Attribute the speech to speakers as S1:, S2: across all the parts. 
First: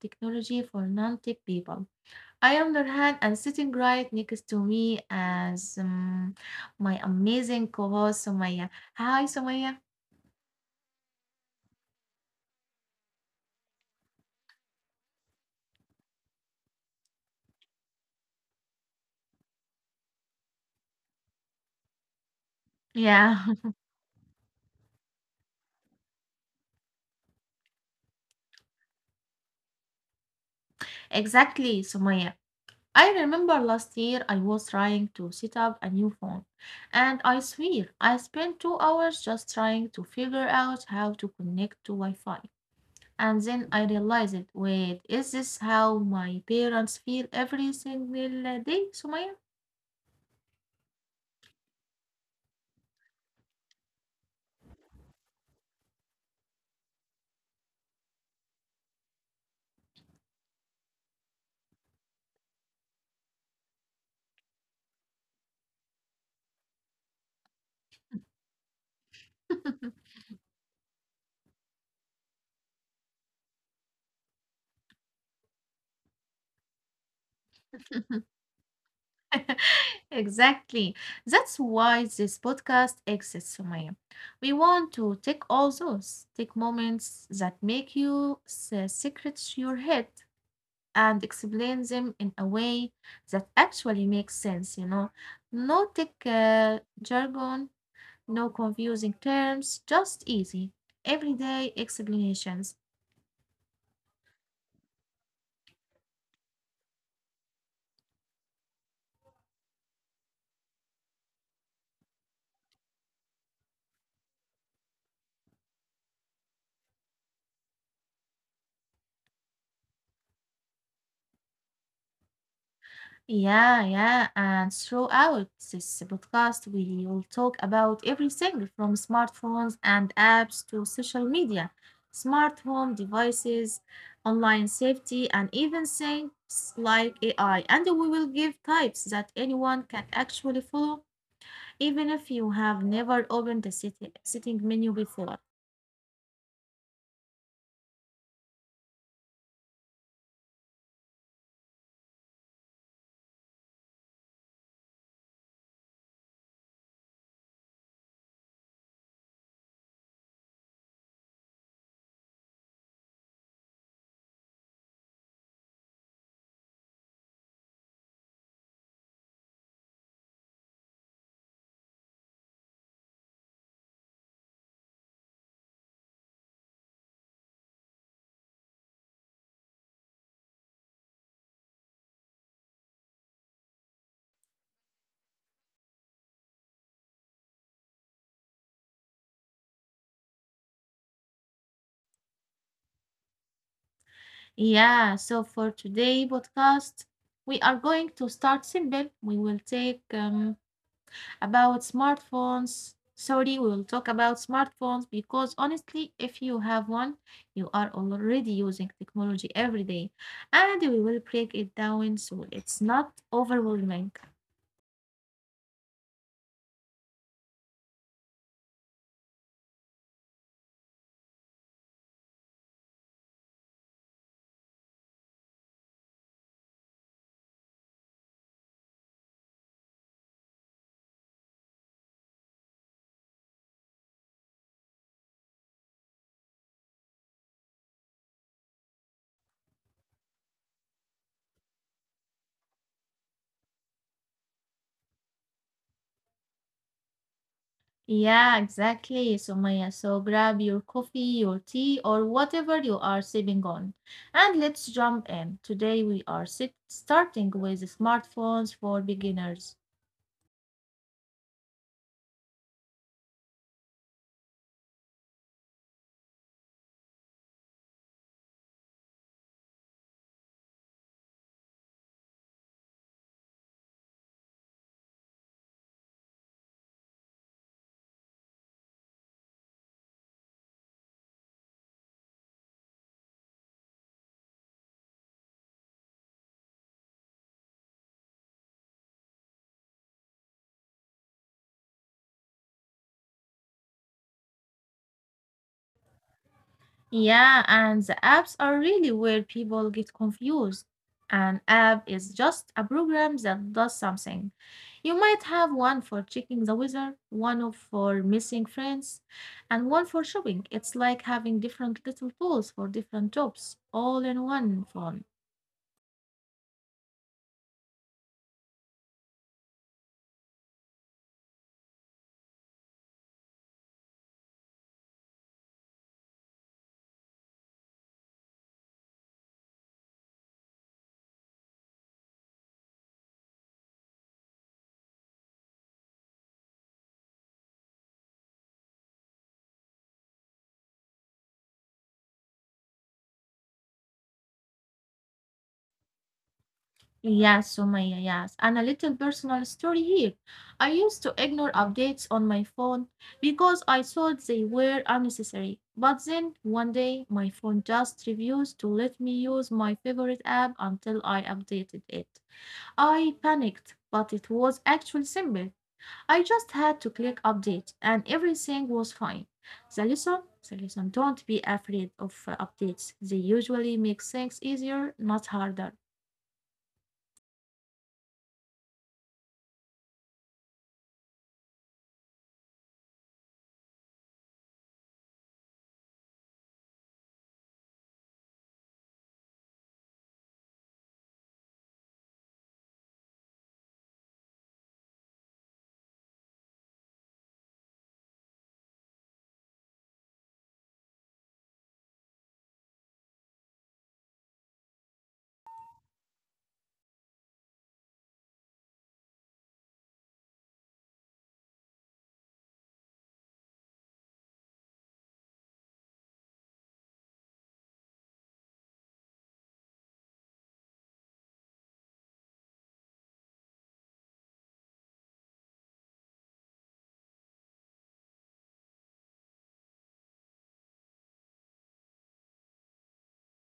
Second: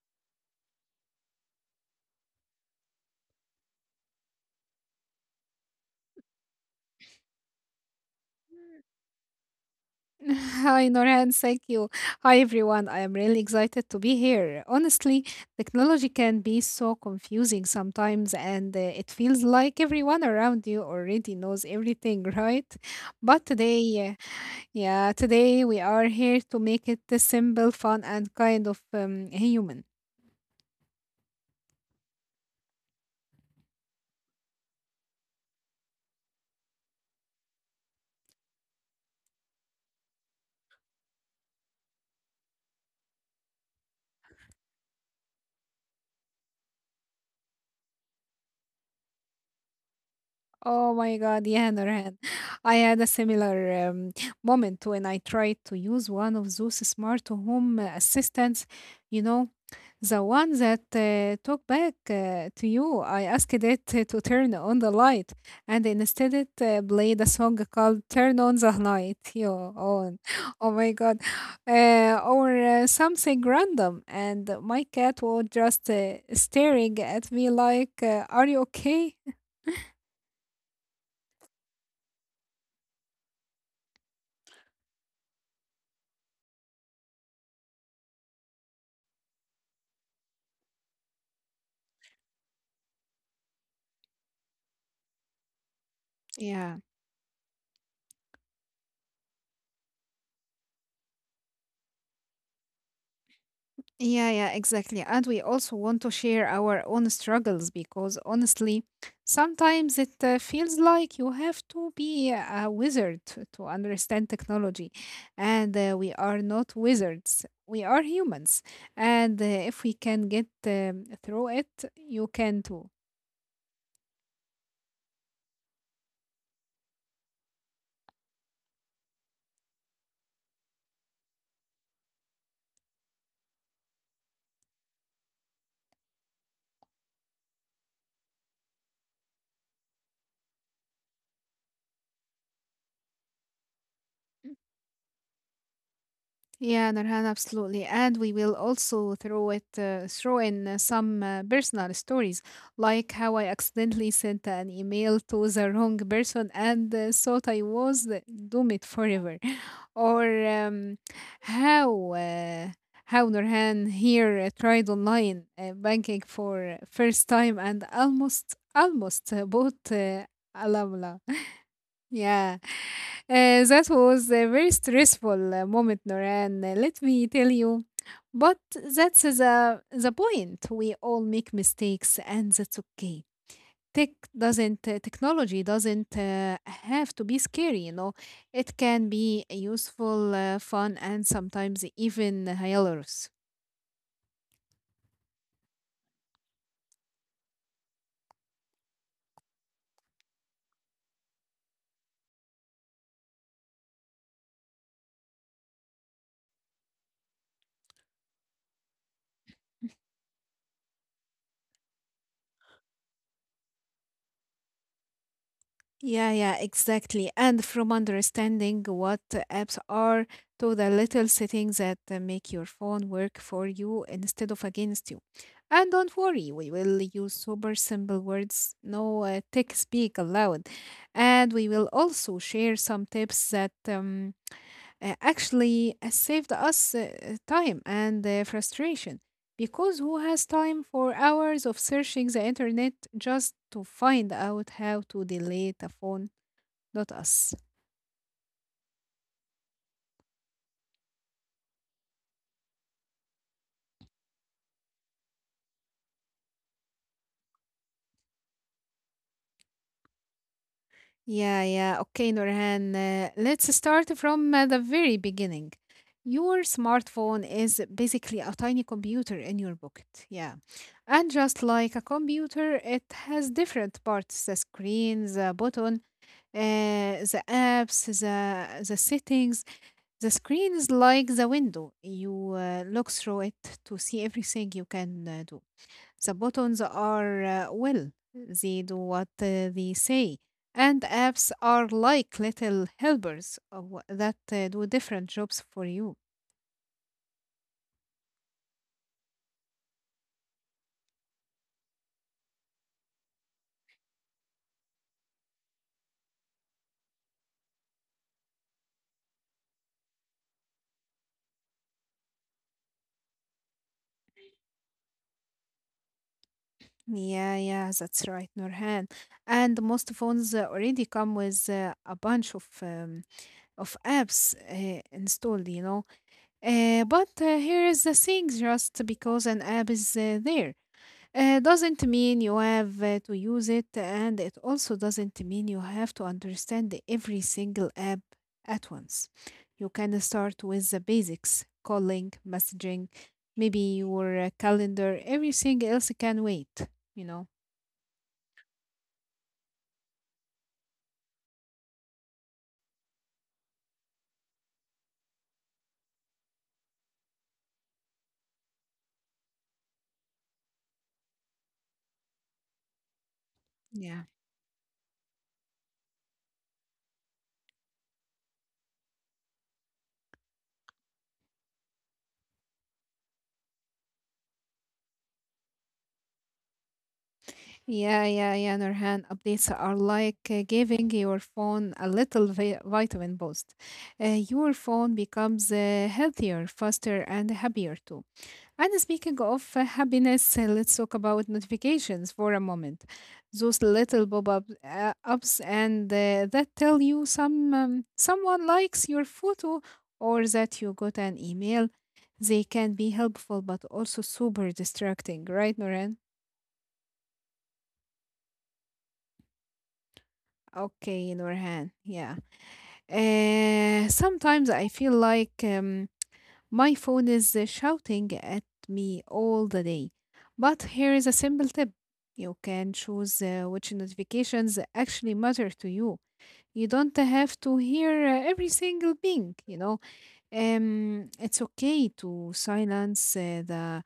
S1: technology for non tech people. I am Nurhan, and sitting right next to me as my amazing co host, Somaya. Hi, Somaya.
S2: Hi, Norhan. Thank you. Hi, everyone. I am really excited to be here. Honestly, technology can be so confusing sometimes, and it feels like everyone around you already knows everything, right? But
S1: Yeah,
S2: today, yeah, today we are here to make it simple, fun, and kind of human.
S1: exactly, Somaya. I remember last year I was trying to set up a new phone, and I swear I spent 2 hours just trying to figure out how to connect to Wi Fi. And then I realized, wait, is this how my parents feel every single day, Sumaya?
S2: Oh my God, yeah, Nurhan. I had a similar moment when I tried to use one of those smart home assistants, you know, the one that talk back to you. I asked it to turn on the light, and instead it played a song called Turn on the Light. Yo, on. Oh my God. Or something random. And my cat was just staring at me like, are you okay?
S1: Exactly. That's why this podcast exists, Sumaya. We want to take take moments that make you secret to your head and explain them in a way that actually makes sense, you know. No tech
S2: Yeah.
S1: jargon, no confusing terms, just easy, everyday explanations.
S2: Yeah, yeah, exactly. And we also want to share our own struggles because honestly, sometimes it feels like you have to be a wizard to understand technology. And we are not wizards, we are humans. And if we can get through it, you can too.
S1: Yeah, yeah. And throughout this podcast, we will talk about everything from smartphones and apps
S2: Mm.
S1: to social media, smart home devices, online safety, and even things like AI. And we will give types that anyone can actually follow, even if you have never opened the sitting menu before.
S2: Yeah, Nurhan, absolutely. And we will also throw in some personal stories, like how I accidentally sent an email to the wrong person and thought doomed forever, or how uh, how Nurhan here tried online banking for first time and almost bought a yeah, that was a very stressful moment, Noran. Let me tell you. But that's the point. We all make mistakes, and that's okay. Tech technology doesn't have to be scary, you know. It can be useful, fun, and sometimes even hilarious.
S1: Yeah, so for today podcast, we are going to start simple. We will take about smartphones. Sorry, we will talk about smartphones because honestly, if you have one, you are already using technology every day. And we will break it down so it's not overwhelming.
S2: Yeah, yeah, exactly. And from understanding what apps are to the little settings that make your phone work for you instead of against you. And don't worry, we will use super simple words, no tech speak allowed. And we will also share some tips that actually saved us time and frustration. Because who has time for hours of searching the internet just to find out how to delete a phone Dot us.
S1: Yeah, exactly, Sumaya. So grab your coffee, your tea, or whatever you are sipping on. And let's jump in. Today we are starting with smartphones for beginners.
S2: Yeah, yeah. Okay, Nurhan. Let's start from the very beginning. Your smartphone is basically a tiny computer in your pocket. Yeah. And just like a computer, it has different parts, the screen, the button, the apps, the settings. The screen is like the window. You look through it to see everything you can do. The buttons are uh, will, they do what they say. And apps are like little that do different jobs for you.
S1: Yeah, and the apps are really where people get confused. An app is just a program that does something. You might have one for checking the weather, for missing friends, and one for shopping. It's like having different little tools for different jobs, all in one phone.
S2: Yeah, yeah, that's right, Nurhan. And most phones already come with a bunch of apps installed, you know. But here is the thing: just because an app is there, doesn't mean you have to use it, and it also doesn't mean you have to understand every single app at once. You can start with the basics calling, messaging, maybe your calendar, everything else can wait, you know.
S1: Yes, Sumaya, yes. And a little personal story here. I used to ignore updates on my phone because I thought they were unnecessary. But then one day, my phone just refused to let me use my favorite app until I updated it. I
S2: Yeah.
S1: panicked, but it was actually simple. I just had to click update and everything was fine. The lesson, the lesson, don't be afraid of updates. They usually make things easier, not harder.
S2: Yeah, yeah, yeah, Nurhan. Updates are like giving your phone a little vitamin boost. Your phone becomes healthier, faster, and happier too. And speaking of happiness, let's talk about notifications for a moment. Those little pop-up ups and that tell you someone likes your photo or that you got an email. They can be helpful but also super distracting, right, Noran? Okay, Norhan. Yeah. Sometimes I feel like my phone is shouting at me all the day. But here is a simple tip, you can choose which notifications actually matter to you. You don't have to hear every single ping, you know. It's okay to silence the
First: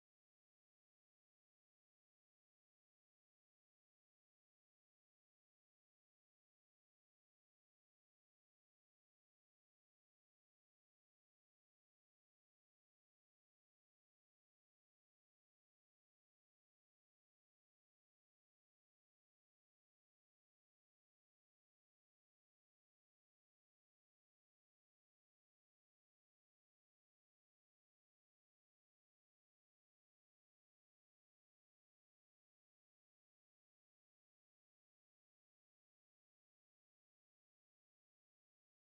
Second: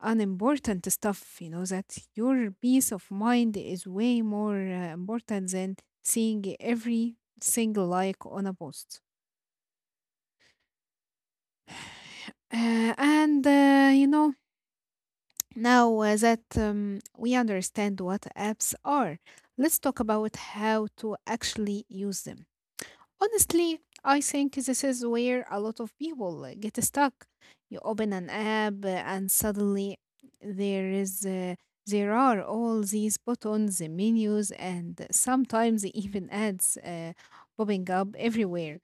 S2: unimportant stuff, you know, that your peace of mind is way more important than seeing every single like on a post. Uh, and, uh, you know, Now that we understand what apps are, let's talk about how to actually use them. Honestly, I think this is where a lot of people get stuck. You open an app and suddenly there is uh, there are all these buttons, the menus, and sometimes even ads popping up everywhere.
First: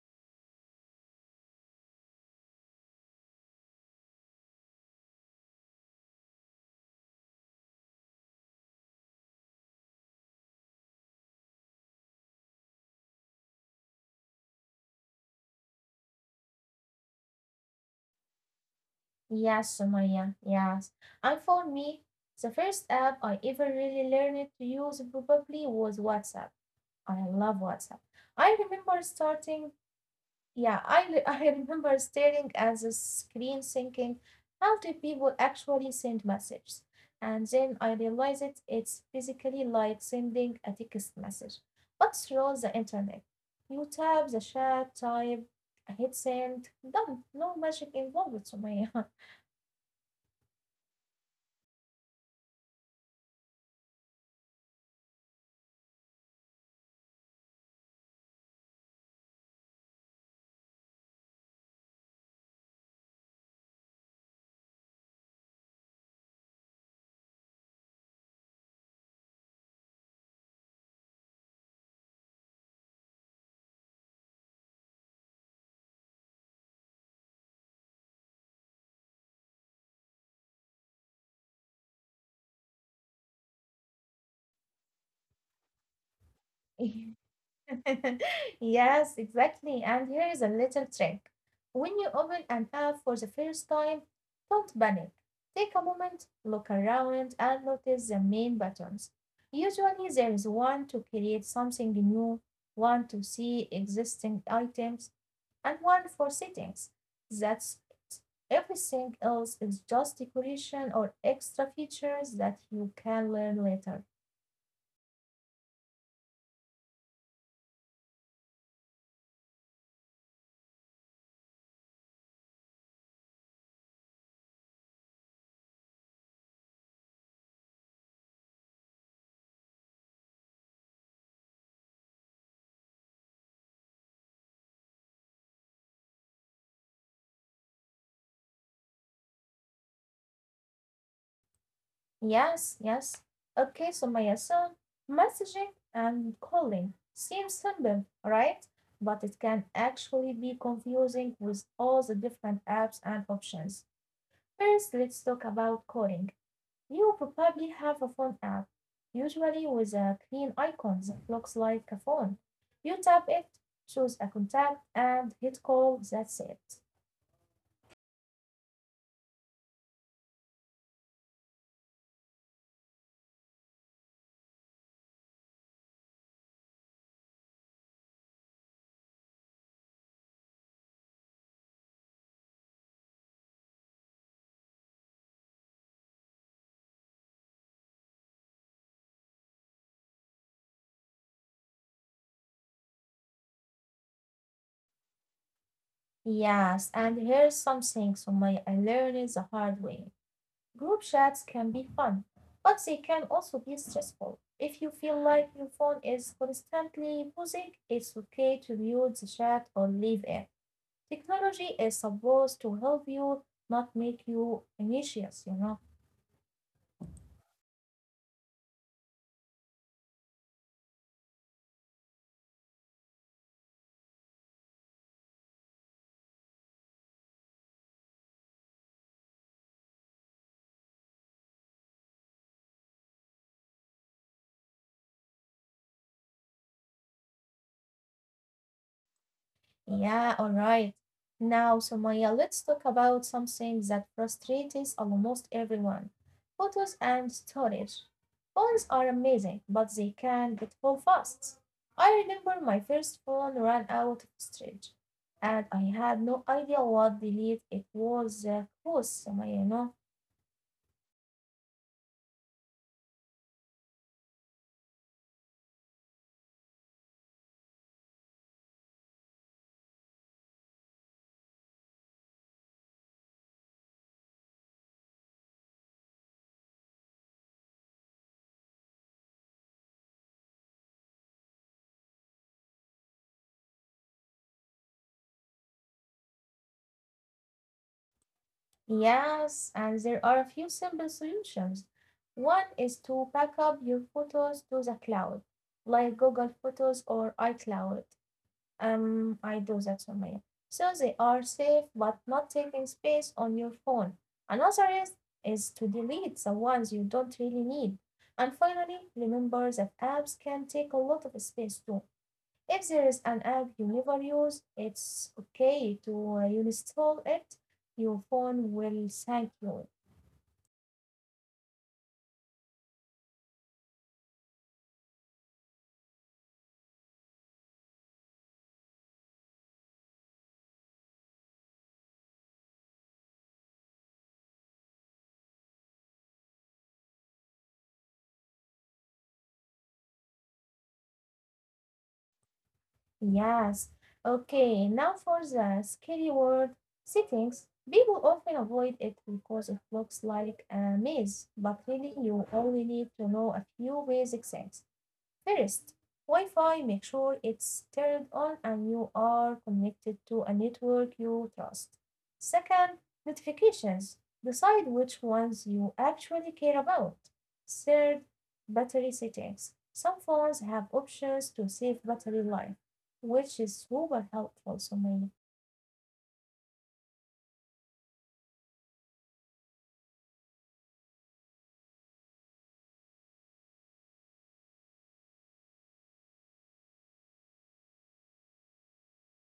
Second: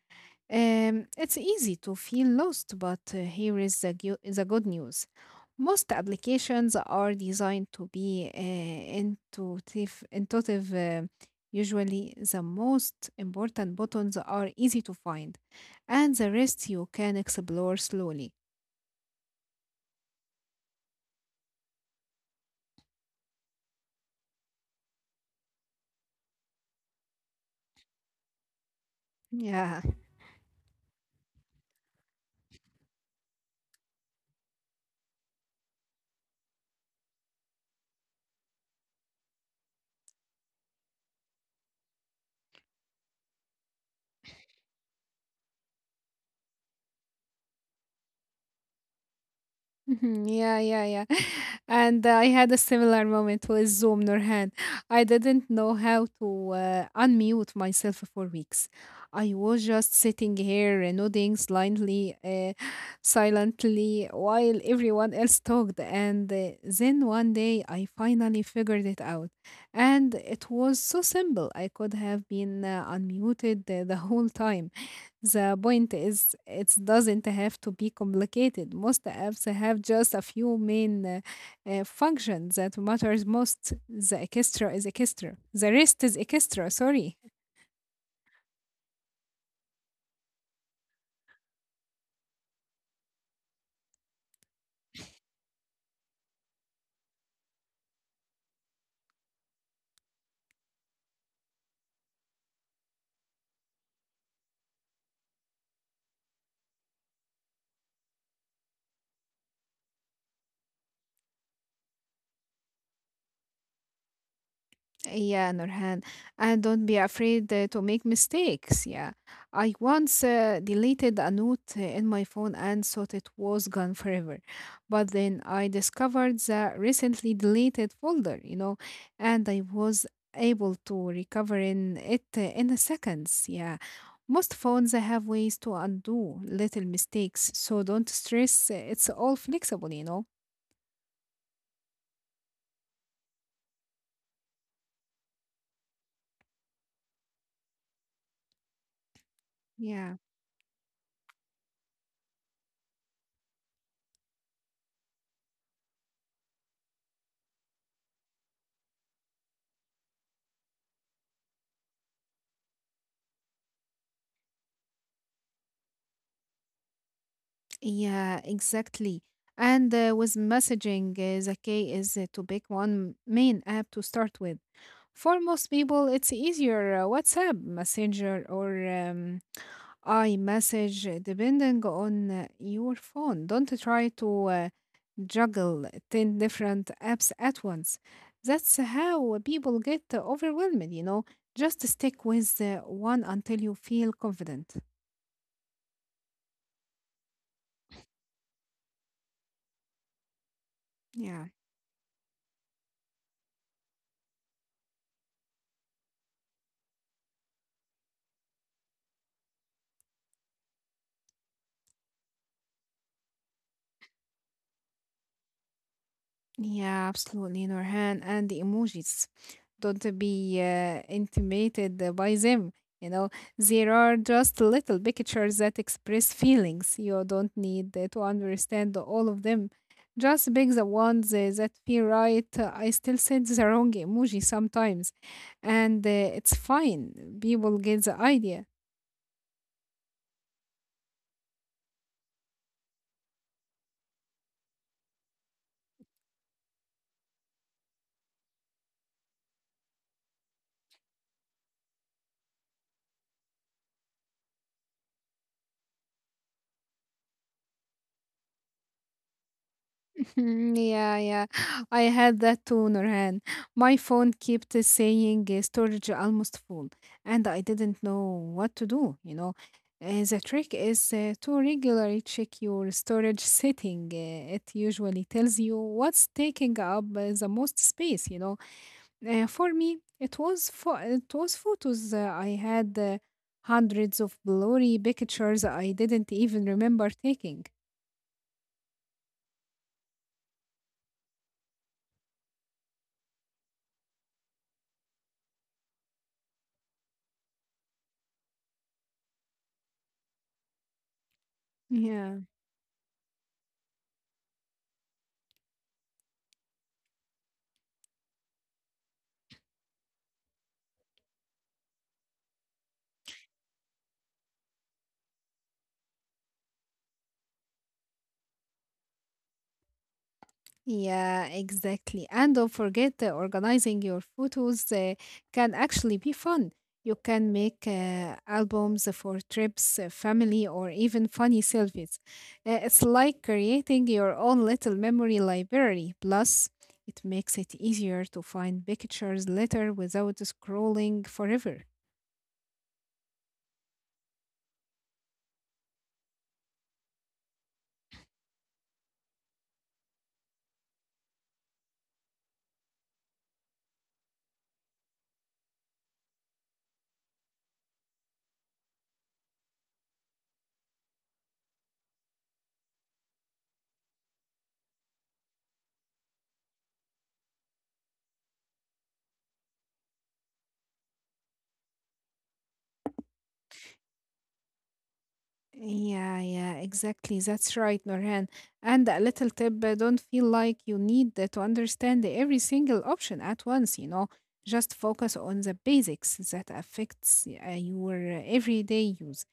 S2: It's easy to feel lost, but here is the, gu- the good news. Most applications are designed to be intuitive, usually the most important buttons are easy to find, and the rest you can explore slowly.
S1: Yes, Sumaya, yes. And for me, the first app I ever really learned to use probably was WhatsApp. I love WhatsApp. I remember starting,
S2: Yeah,
S1: yeah, I remember staring at the screen thinking, how do people actually send messages? And then I realized, it's basically like sending a text message, but through the internet. You tap the chat, type, hit send, done. No magic involved, Sumaya.
S2: mhm, yeah, yeah, yeah. And I had a similar moment with Zoom, Nurhan. I didn't know how to unmute myself for weeks. I was just sitting here and nodding blindly, silently, while everyone else talked. And then one day I finally figured it out. And it was so simple. I could have been unmuted the whole time. The point is, it doesn't have to be complicated. Most apps have just a few main functions that matters most. The extra is extra. The rest is extra. Sorry.
S1: yes, exactly. And here is a little trick. When you open an app for the first time, don't panic. Take a moment, look around, and notice the main buttons. Usually, there is one to create something new, one to see existing items, and one for settings. That's it. Everything else is just decoration or extra features that you can learn later.
S2: Yeah, Nurhan, and don't be afraid to make mistakes. Yeah, I once deleted a note in my phone and thought it was gone forever, but then I discovered the recently deleted folder, you know, and I was able to recover in it in a seconds. Yeah, most phones have ways to undo little mistakes, so don't stress. It's all flexible, you know.
S1: Yes, yes. Okay, so Maya-san, messaging and calling seems simple, right? But it can
S2: Yeah.
S1: actually be confusing with all the different apps and options. First, let's talk about calling. You probably have a phone app, usually with a green icon that looks like a phone. You tap it, choose a contact, and hit call. That's it.
S2: Yeah, exactly. And with messaging, the key is to pick one main app to start with. For most people, it's easier WhatsApp, Messenger, or iMessage, depending on your phone. Don't try to juggle 10 different apps at once. That's how people get overwhelmed, you know. Just stick with one until you feel confident.
S1: Yes, and here's something, Sumaya, I learned the hard way. Group chats
S2: Yeah.
S1: can be fun, but they can also be stressful. If you feel like your phone is constantly buzzing, it's okay to mute the chat or leave it. Technology is supposed to help you, not make you anxious, you know.
S2: Yeah, absolutely, Nurhan. And the emojis. Don't be intimidated by them. You know, there are just little pictures that express feelings. You don't need to understand all of them. Just pick the ones that feel right. I still send the wrong emoji sometimes, and it's fine. People get the idea.
S1: Yeah, all right. Now, Somaya, let's talk about something that frustrates almost everyone: photos and storage. Phones are amazing, but they can get full fast. I remember my first phone ran out of storage, and I had no idea what delete it was caused, Somaya, you know.
S2: Mm, yeah, yeah. I had that too, Nurhan. My phone kept saying storage almost full, and I didn't know what to do, you know. The trick is to regularly check your storage setting. It usually tells you what's taking up the most space, you know. For me, it was photos. I had hundreds of blurry pictures I didn't even remember taking.
S1: Yes, and there are a few simple solutions. One is to back up your photos to the cloud, like Google Photos or iCloud. I do that somewhere. So they are safe but
S2: Yeah.
S1: not taking space on your phone. Another is to delete the ones you don't really need. And finally, remember that apps can take a lot of space too. If there is an app you never use, it's okay to uninstall it. Your phone will thank you.
S2: Yeah, exactly. And don't forget organizing your photos can actually be fun. You can make albums for trips, family, or even funny selfies. It's like creating your own little memory library. Plus, it makes it easier to find pictures later without scrolling forever.
S1: Yes. Okay, now for the scary word: settings. People often avoid it because it looks like a maze, but really you only need to know a few basic things. First, Wi Fi, make sure it's turned on and you are connected to a network you trust. Second, notifications. Decide which ones you actually care about. Third, battery settings. Some phones have options to save battery life, which is super helpful, Sumaya.
S2: Yeah, yeah, exactly. That's right, Norhan. And a little tip, don't feel like you need to understand every single option at once, you know. Just focus on the basics that affects your everyday use.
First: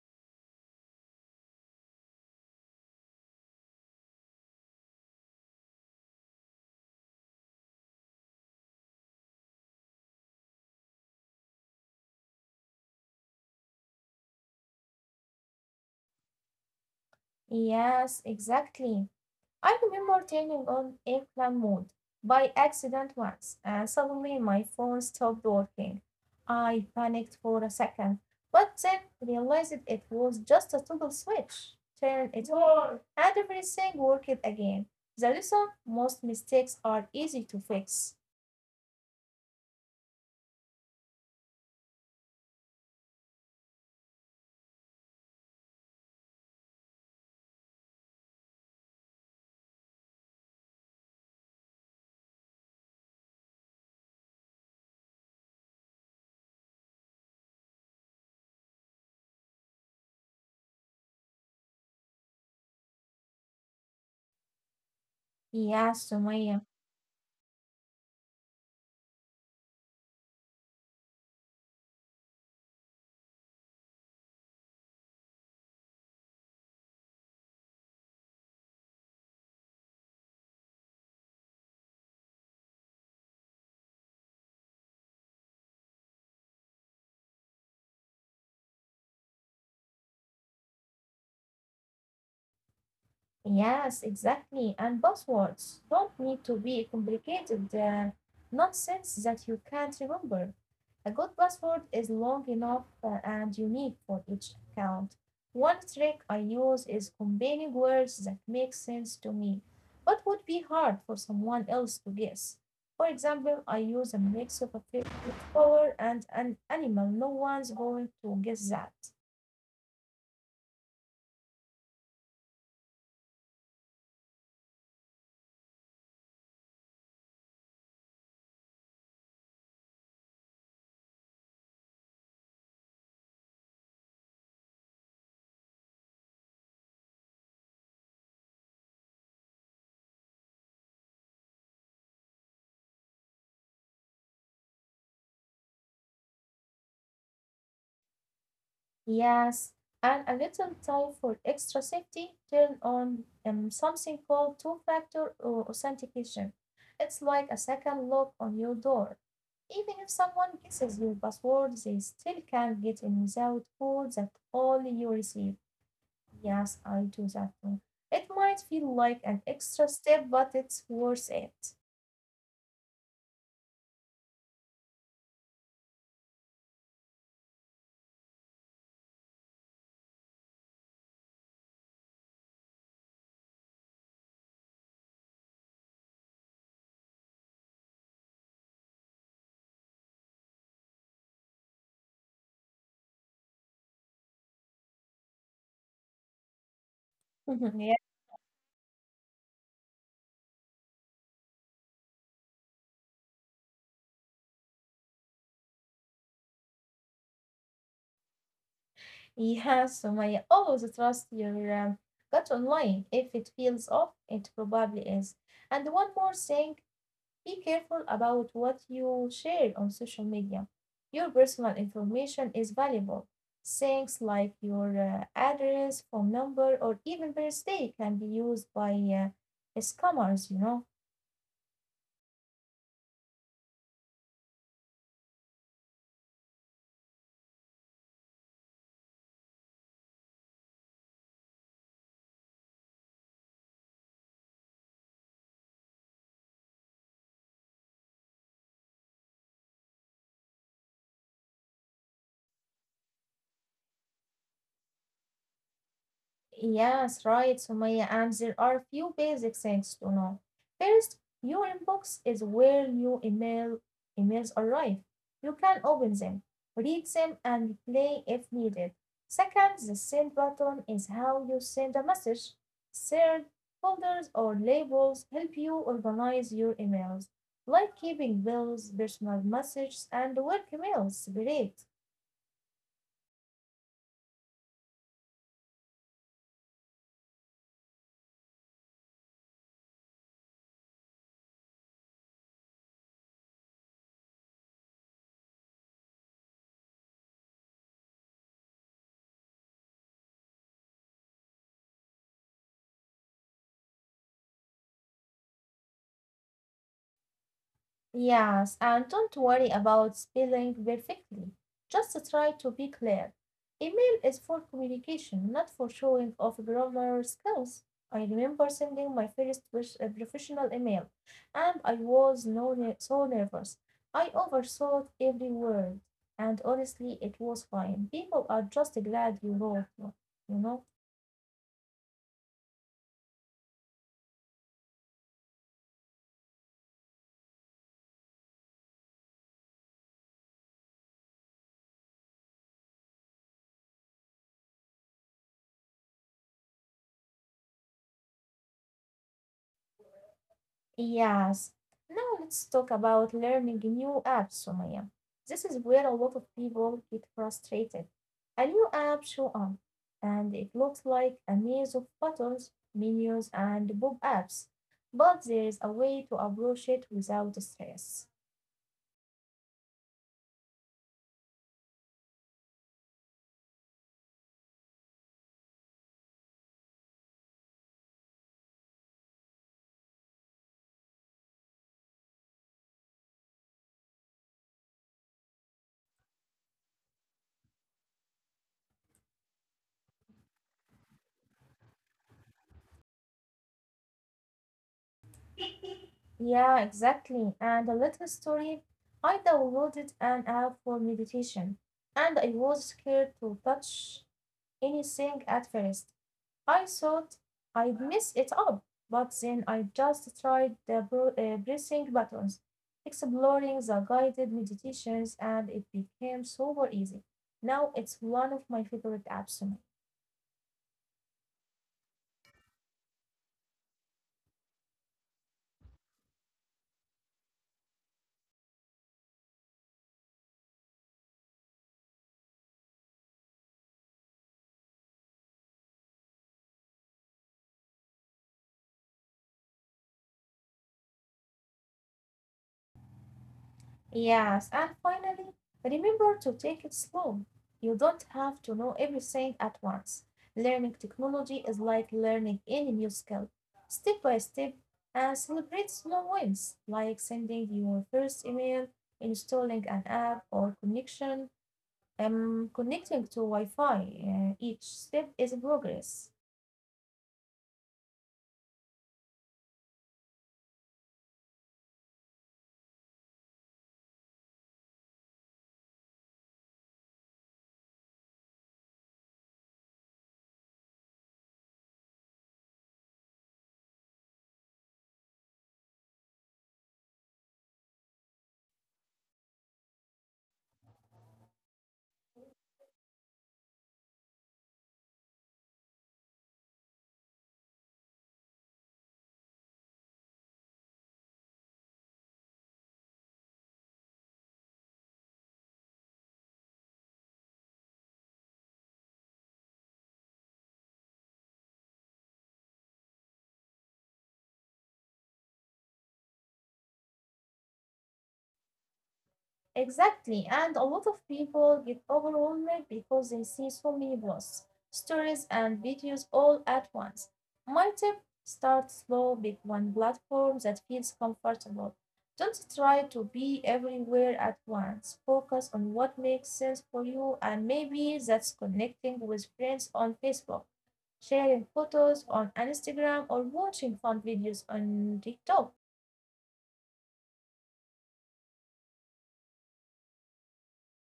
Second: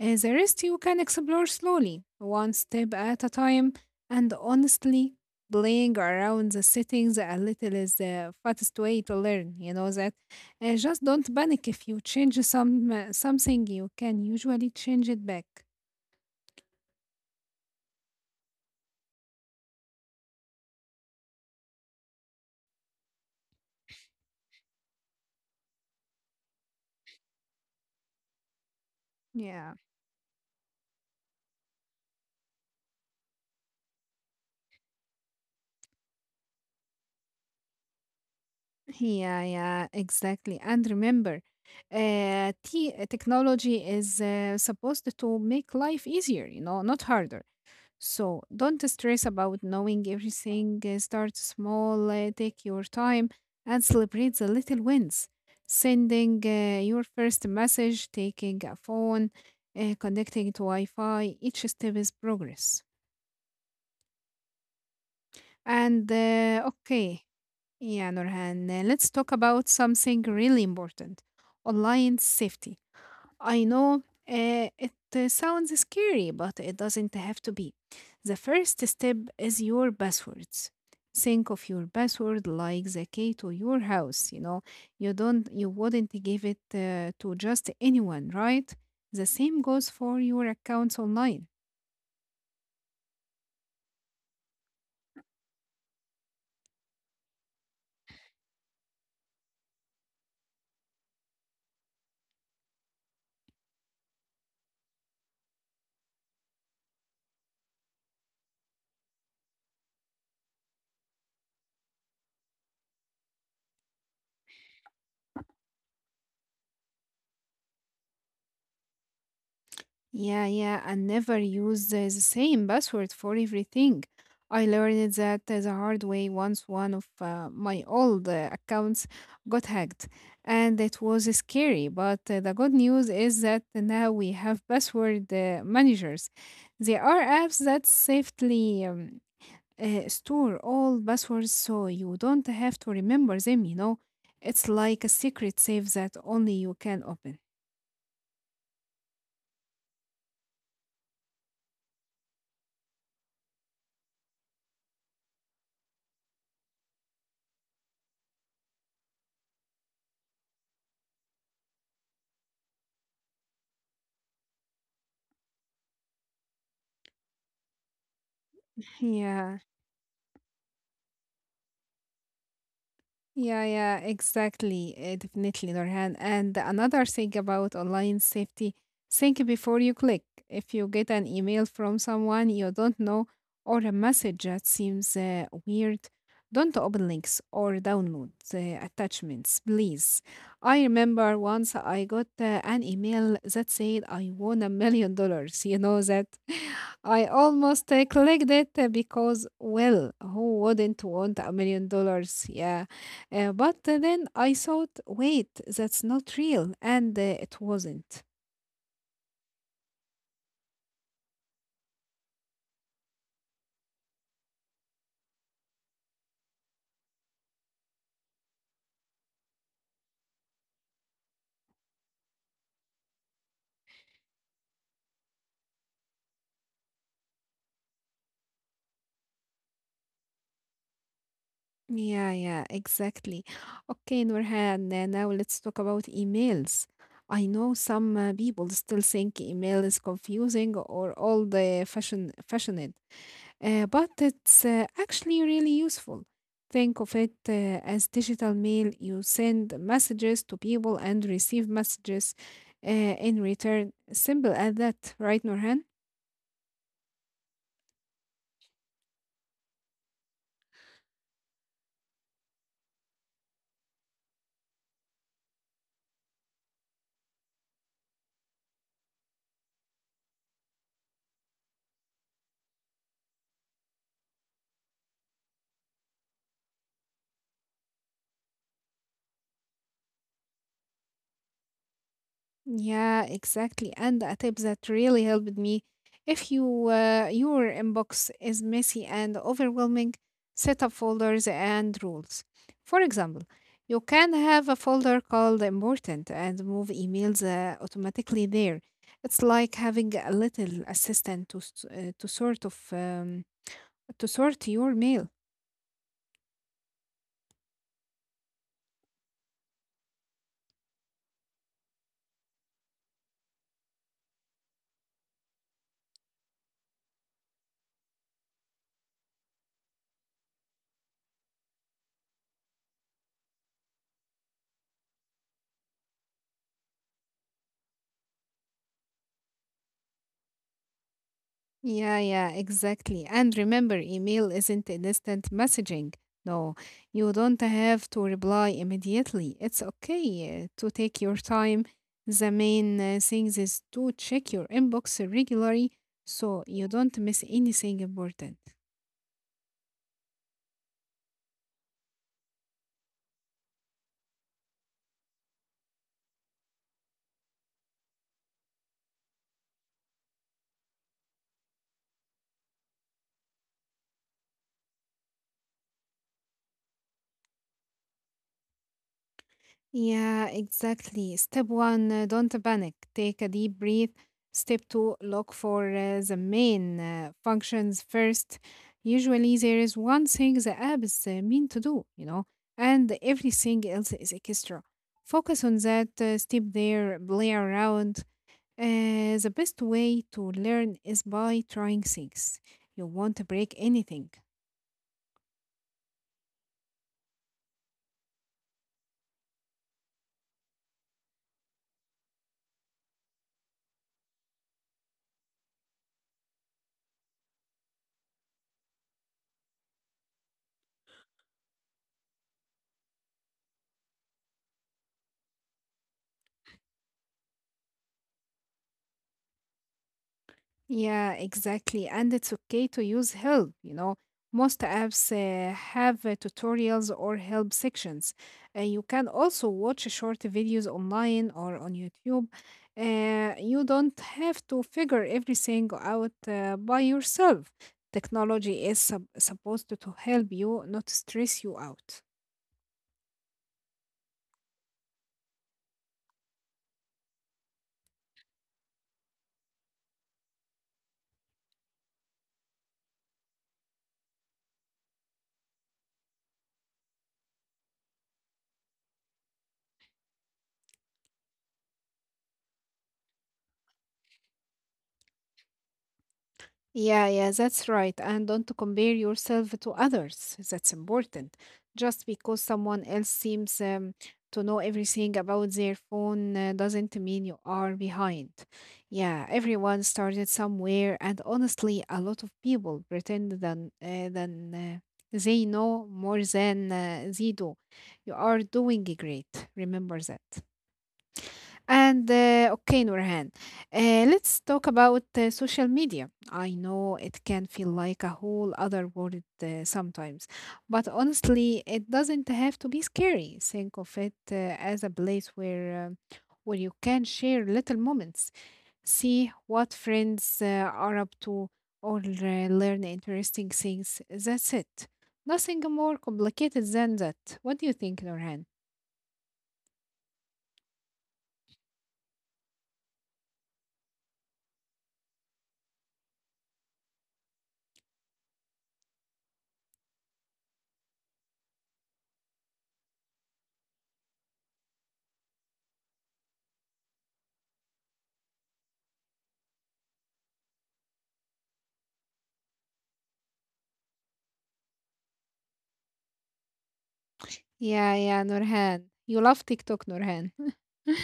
S2: The rest you can explore slowly, one step at a time, and honestly, playing around the settings a little is the fastest way to learn, you know that. Just don't panic if you change something, you can usually change it back.
S1: Yes, exactly. I remember turning on airplane mode by accident once, and suddenly my phone stopped working. I panicked for a second, but then realized
S2: Yeah,
S1: it was just a toggle switch. Turn it on, and everything worked again. The lesson: most mistakes are easy to fix.
S2: yeah, yeah, exactly. And remember, technology is supposed to make life easier, you know, not harder. So don't stress about knowing everything. Start small, take your time, and celebrate the little wins. Sending your first message, taking a phone, connecting to Wi Fi, each step is progress.
S1: Yes,
S2: And
S1: Sumaya.
S2: uh, okay, Yeah, Nurhan, let's talk about something really important, online safety. I know it sounds scary, but it doesn't have to be. The first step is your passwords. Think of your password like the key to your house, you know. You wouldn't give it to just anyone, right? The same goes for your accounts online.
S1: Yes, exactly. And passwords don't need to be complicated nonsense that you can't remember. A good password is long enough and unique for each account. One trick I use is combining words that make sense to me, but would be hard for someone else to guess. For example, I use a mix of a flower and an animal. No one's going to guess that.
S2: Yeah, yeah, and never use the same password for everything. I learned that the hard way once, one of my old accounts got hacked, and it was scary. But the good news is that now we have password managers. There are apps that safely store all passwords so you don't have to remember them, you know. It's like a secret safe that only you can open.
S1: Yes, and a little time for extra safety, turn on something called two-factor authentication. It's like a second lock on your door. Even if someone guesses your password, they still can't get in without code that only you receive. Yes, I do that too. It might feel like an
S2: Yeah.
S1: extra step, but it's worth it.
S2: Yeah, yeah, exactly. Definitely, Norhan. And another thing about online safety, think before you click. If you get an email from someone you don't know or a message that seems weird, don't open links or download the attachments, please. I remember once I got an email that said I won $1 million. You know that? I almost
S1: Yeah.
S2: clicked it because, well, who wouldn't want $1 million? Yeah, but then I thought, wait, that's not real. And it wasn't.
S1: Yeah, Sumaya, always trust your gut online. If it feels off, it probably is. And one more thing, be careful about what you share on social media. Your personal information is valuable. Things like your address, phone number, or even birthday can be used by scammers, you know.
S2: Yeah, yeah, exactly. Okay, Nurhan, now let's talk about emails. I know some people still think email is confusing or old fashioned, but it's actually really useful. Think of it as digital mail. You send messages to people and receive messages in return. Simple as that, right, Nurhan?
S1: Yes, right, Sumaya, and there are a few basic things to know. First, your inbox is where new emails arrive. You can open them, read them, and reply if needed. Second, the send button is how you send a message. Third, folders or labels help you organize your emails, like keeping bills, personal messages, and work emails separate.
S2: Yeah, exactly. And a tip that really helped me. If your inbox is messy and overwhelming, set up folders and rules. For example, you can have a folder called important and move emails automatically there. It's like having a little assistant to s- to sort of to sort your mail.
S1: Yes, and don't worry about spelling perfectly. Just try to be clear. Email is for communication, not for showing off grammar skills. I remember sending my first professional email, and I was no ne- so nervous. I overthought every word, and honestly, it was fine. People are just glad you wrote, you know.
S2: Yeah, yeah, exactly. And remember, email isn't instant messaging. No, you don't have to reply immediately. It's okay to take your time. The main thing is to check your inbox regularly so you don't miss anything important.
S1: Yes. Now let's talk about learning new apps, Sumaya. This is where a lot of people get frustrated. A new app show up, and it looks like a maze of buttons, menus, and pop-ups. But there is a way to approach it without stress.
S2: Yeah, exactly. Step one, don't panic. Take a deep breath. Step two, look for the main functions first. Usually, there is one thing the app is meant to do, you know, and everything else is extra. Focus on that, step there, play around. The best way to learn is by trying things. You won't break anything.
S1: Yeah, exactly. And a little story. I downloaded an app for meditation, and I was scared to touch anything at first. I thought I'd mess it up, but then I just tried the pressing buttons, exploring the guided meditations, and it became super easy. Now it's one of my favorite apps to make.
S2: Yeah, exactly. And it's okay to use help, you know. Most apps have tutorials or help sections. You can also watch short videos online or on YouTube. You don't have to figure everything out by yourself. Technology is supposed to help you, not stress you out.
S1: Yes, and finally, remember to take it slow. You don't have to know everything at once. Learning technology is like learning any new skill, step by step, and celebrate small wins, like sending your first email, installing an app or connection, connecting to Wi Fi. Each step is progress.
S2: Yeah, yeah, that's right. And don't compare yourself to others. That's important. Just because someone else seems to know everything about their phone doesn't mean you are behind. Yeah, everyone started somewhere, and honestly, a lot of people pretend than they know more than they do. You are doing great. Remember that. And okay, Nurhan, let's talk about social media. I know it can feel like a whole other world sometimes, but honestly, it doesn't have to be scary. Think of it as a place where you can share little moments, see what friends are up to, or learn interesting things. That's it. Nothing more complicated than that. What do you think, Nurhan?
S1: Exactly, and a lot of people get overwhelmed because they see so many posts, stories, and videos all at once. My tip: start slow with one platform that feels comfortable. Don't try to be everywhere at once. Focus on what makes sense for you, and maybe that's connecting with friends on Facebook, sharing photos on Instagram, or watching fun videos on TikTok.
S2: Yeah, yeah, Nurhan. You love TikTok, Nurhan.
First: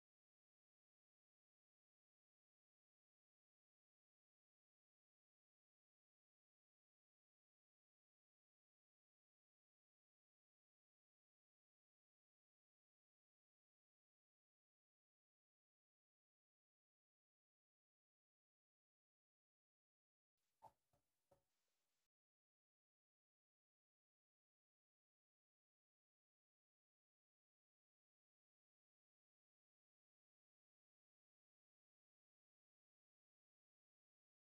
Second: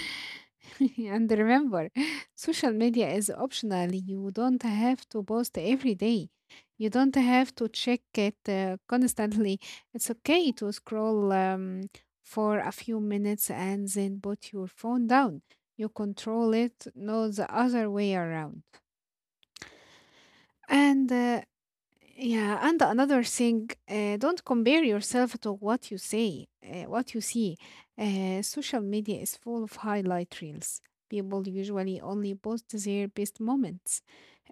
S2: And remember, social media is optional. You don't have to post every day. You don't have to check it constantly. It's okay to scroll for a few minutes and then put your phone down. You control it, not the other way around. And yeah, and another thing, don't compare yourself to what you what you see. Social media is full of highlight reels. People usually only post their best moments,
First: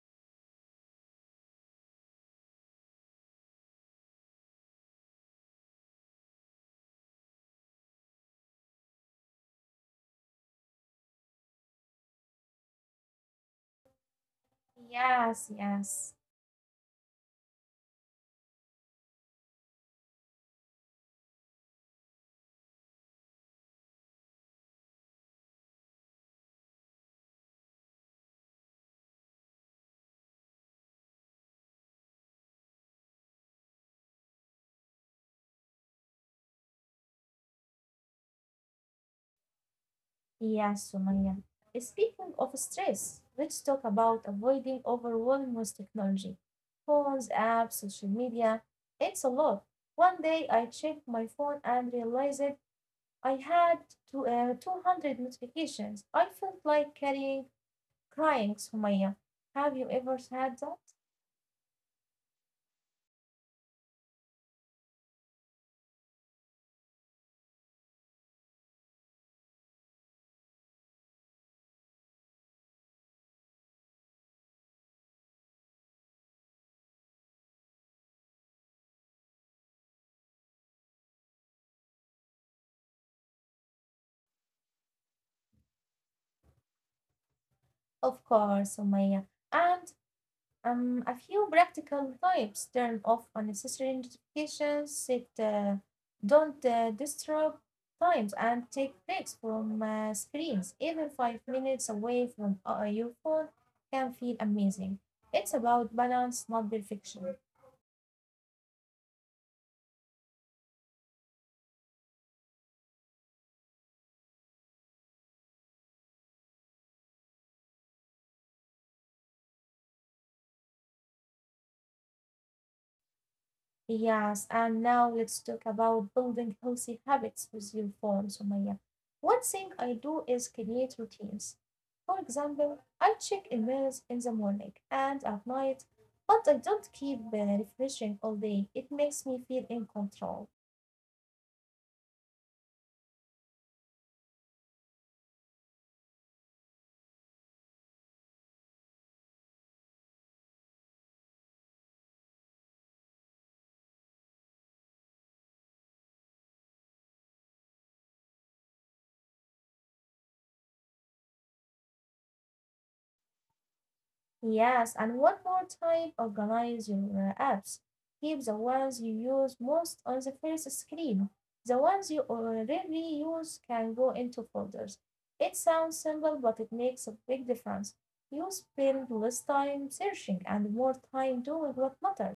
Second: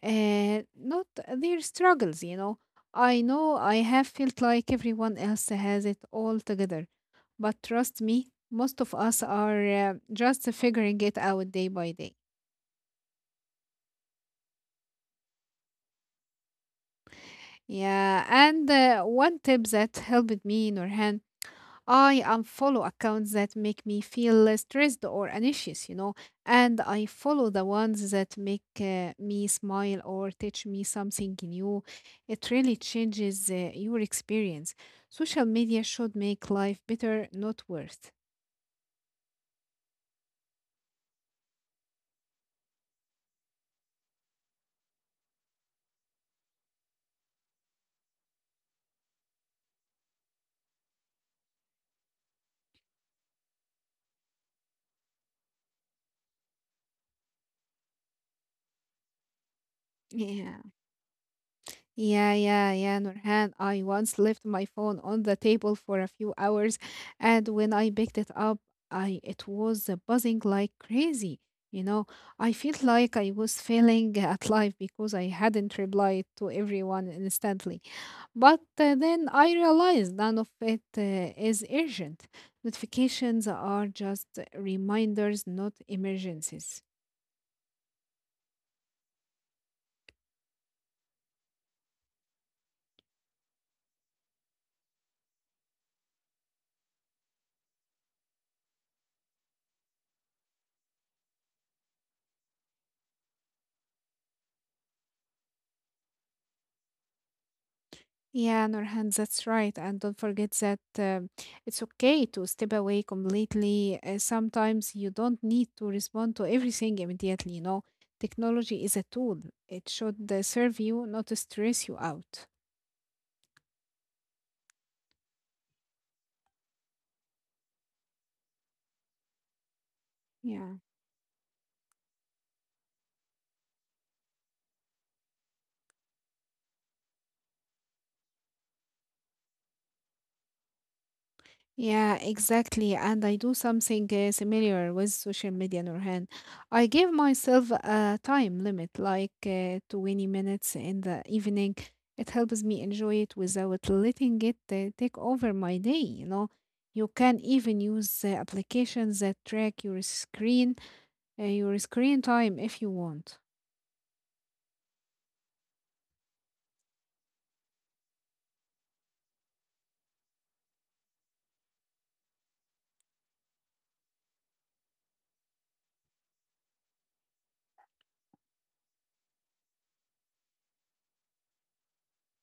S2: not their struggles, you know. I know I have felt like everyone else has it all together, but trust me, most of us are just figuring it out day by day.
S1: Yes, yes.
S2: Yeah, and one tip that helped me, Nurhan, I unfollow accounts that make me feel stressed or anxious, you know, and I follow the ones that make me smile or teach me something new. It really changes your experience. Social media should make life better, not worse.
S1: Yes, Sumaya. Speaking of stress, let's talk about avoiding overwhelm with technology. Phones, apps, social media, it's a lot. One day I checked my phone and realized I had 200 notifications. I felt like crying, Sumaya. Have you ever
S2: Yeah.
S1: had that?
S2: Yeah, yeah, yeah, Nurhan. I once left my phone on the table for a few hours, and when I picked it up, I it was buzzing like crazy. You know, I felt like I was failing at life because I hadn't replied to everyone instantly. But then I realized none of it is urgent. Notifications are just reminders, not emergencies.
S1: Of course, Sumaya. And a few practical tips: turn off unnecessary notifications, set don't disturb times, and take breaks from screens. Even 5 minutes away from your phone can feel amazing. It's about balance, not perfection.
S2: Yeah, Nurhan, that's right. And don't forget that it's okay to step away completely. Sometimes you don't need to respond to everything immediately, you know. Technology is a tool. It should serve you, not to stress you out.
S1: Yes, and now let's talk about building healthy habits with your phone, Sumaya. One thing I do is
S2: Yeah.
S1: create routines. For example, I check emails in the morning and at night, but I don't keep refreshing all day. It makes me feel in control.
S2: Yeah, exactly. And I do something similar with social media, Nurhan. I give myself a time limit, like 20 minutes in the evening. It helps me enjoy it without letting it take over my day. You know, you can even use applications that track your screen time if you want.
S1: Yes, and one more time, organize your apps. Keep the ones you use most on the first screen. The ones you already use can go into folders. It sounds simple, but it makes a big difference. You spend less time searching and more time doing what matters.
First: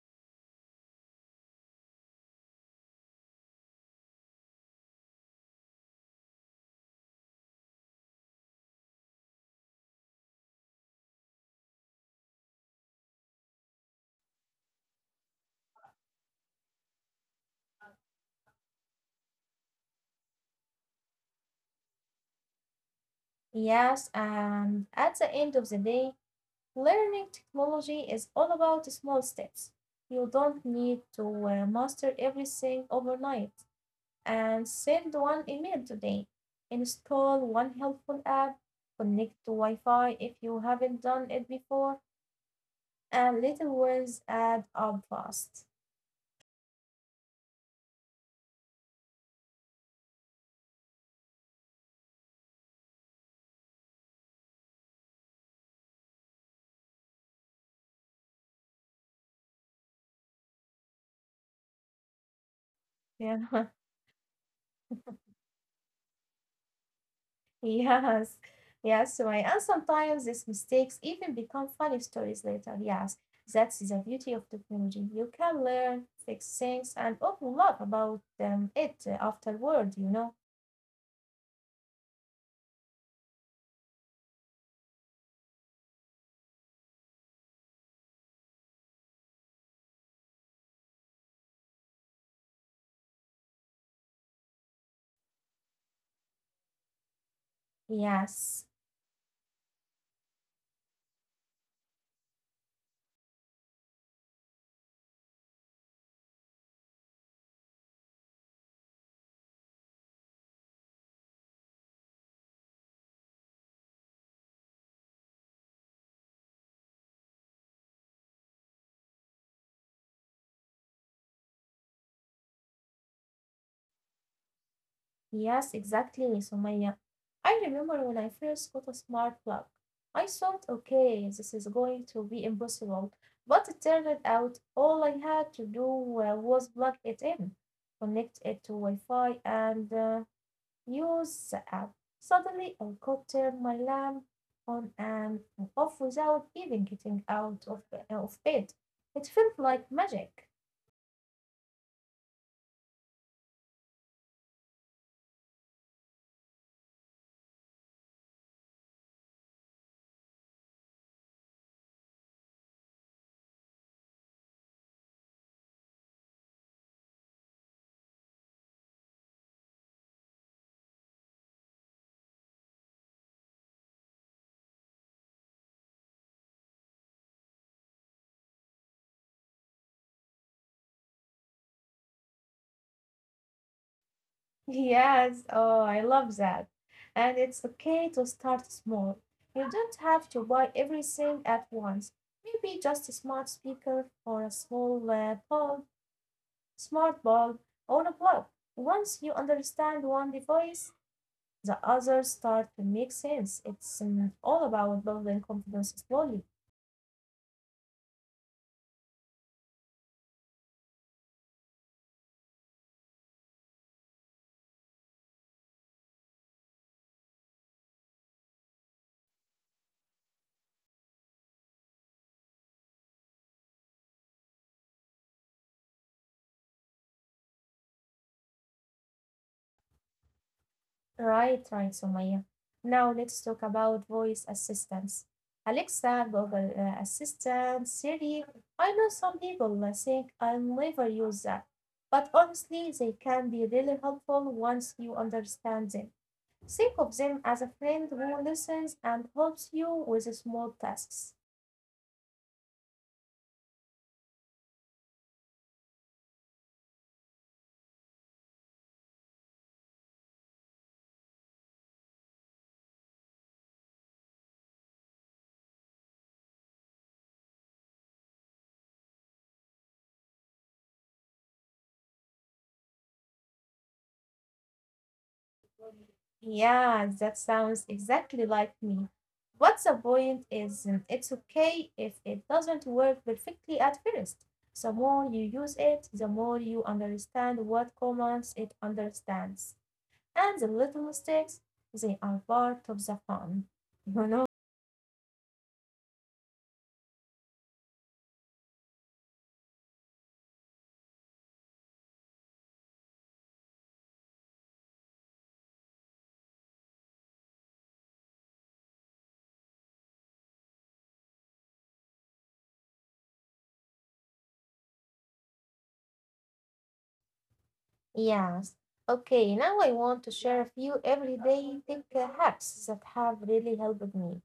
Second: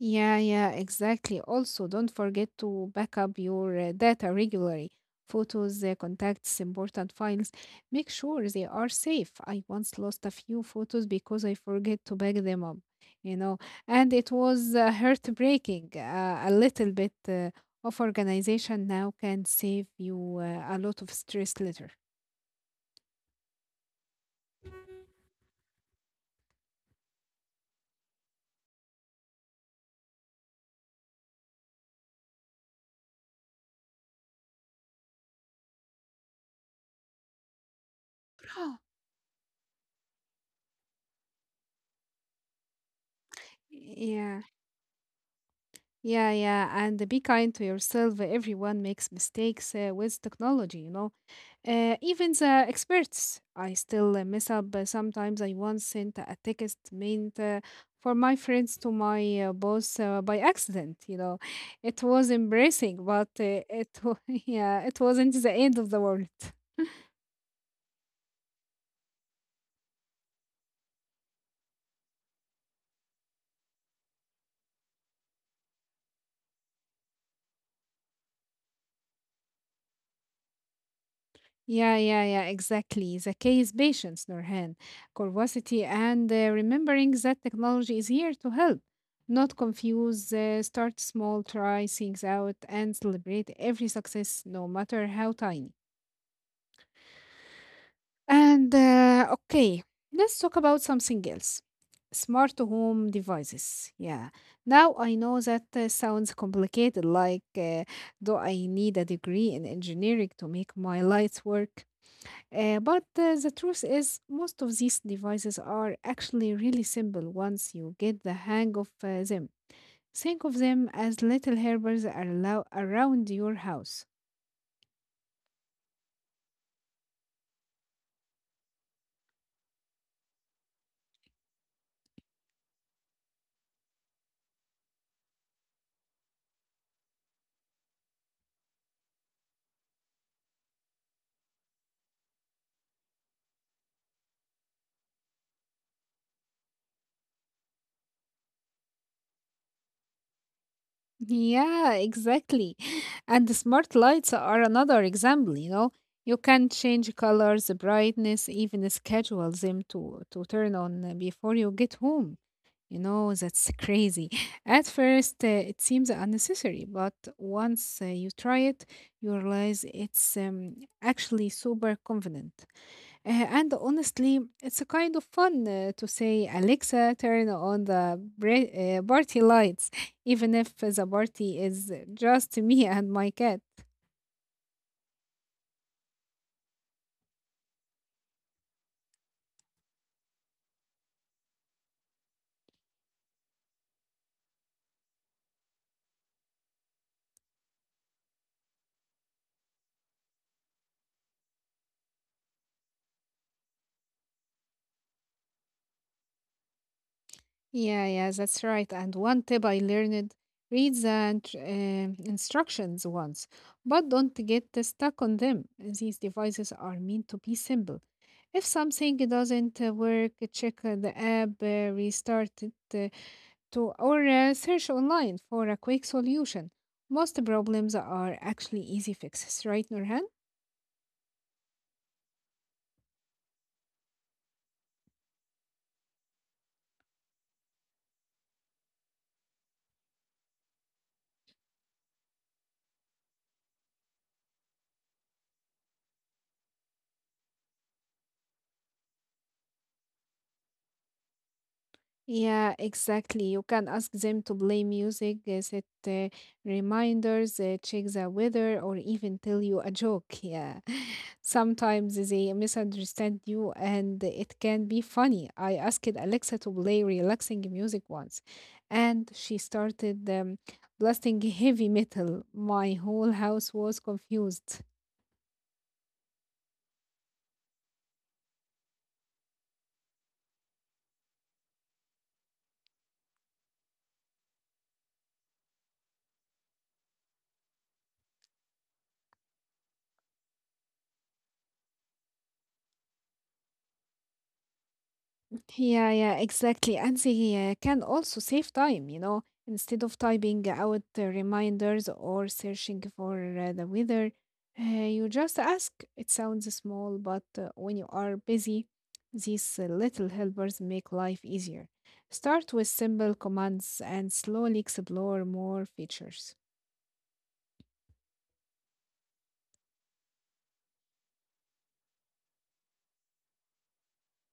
S2: Yeah, yeah, exactly. Also, don't forget to back up your data regularly. Photos, contacts, important files. Make sure they are safe. I once lost a few photos because I forget to back them up, you know, and it was heartbreaking. A little bit of organization now can save you a lot of stress later.
S1: Yes, and at the end of the day, learning technology is all about small steps. You don't need to master everything overnight. And send one email today. Install one helpful app, connect to Wi Fi if you haven't done it before, and little words add
S2: Yeah,
S1: up fast.
S2: yeah, yeah. And be kind to yourself. Everyone makes mistakes with technology, you know. Even the experts, I still mess up. Sometimes I once sent a text meant for my friends to my boss by accident. You know, it was embarrassing,
S1: Yeah,
S2: but yeah, it wasn't the end of the world.
S1: yes, yes, right. And sometimes these mistakes even become funny stories later. Yes, that's the beauty of technology. You can learn, fix things, and open up about it afterward, you know.
S2: Yeah, yeah, yeah, exactly. The key is patience, Nurhan, curiosity, and remembering that technology is here to help. Not confuse, start small, try things out, and celebrate every success, no matter how tiny.
S1: Yes.
S2: And okay, let's talk about something else. Smart home devices. Yeah. Now I know that sounds complicated. Like, do I need a degree in engineering to make my lights work? But the truth is, most of these devices are actually really simple once you get the hang of them. Think of them as little helpers around your house.
S1: Yes, exactly, Sumaya. I remember when I first got a smart plug. I thought, okay, this is going to be impossible. But it turned out all I had to do was plug it in, connect it to Wi Fi, and use the app. Suddenly, I could turn my lamp on and off without even getting out of bed. It felt like magic.
S2: Yeah, exactly. And the smart lights are another example, you know. You can change colors, brightness, even schedule them to turn on before you get home. You know, that's crazy. At first, it seems unnecessary, but once you try it, you realize it's actually super convenient. Uh, and honestly, it's a kind of fun to say, Alexa, turn on the party lights, even if the party is just me and my cat.
S1: Yes, oh, I love that. And it's okay to start small. You don't have to buy everything at once. Maybe just a smart speaker or a small bulb, smart bulb, or a plug. Once you understand one device, the others start to make sense. It's all about building confidence slowly.
S2: Yeah, yeah, that's right. And one tip I learned, read the instructions once, but don't get stuck on them. These devices are meant to be simple. If something doesn't work, check the app, restart it, or search online for a quick solution. Most problems are actually easy fixes, right, Nurhan?
S1: Right, right, Sumaya. Now let's talk about voice assistants. Alexa, Google Assistant, Siri. I know some people think I'll never use that, but honestly, they can be really helpful once you understand them. Think of them as a friend who listens and helps you with small tasks.
S2: Yeah, exactly. You can ask them to play music, set reminders, check the weather, or even tell you a joke. Yeah. Sometimes they misunderstand you and it can be funny. I asked Alexa to play relaxing music once, and she started blasting heavy metal. My whole house was confused.
S1: Yeah, that sounds exactly like me. What's the point is, it's okay if it doesn't work perfectly at first. The more you use it, the more you understand what commands it understands. And the little mistakes, they are part of the fun. You know?
S2: Yeah, yeah, exactly. And they can also save time, you know, instead of typing out the reminders or searching for the weather, you just ask. It sounds small, but when you are busy, these little helpers make life easier. Start with simple commands and slowly explore more features.
S1: Yes. Okay, now I want to share a few everyday tech hacks that have really helped me.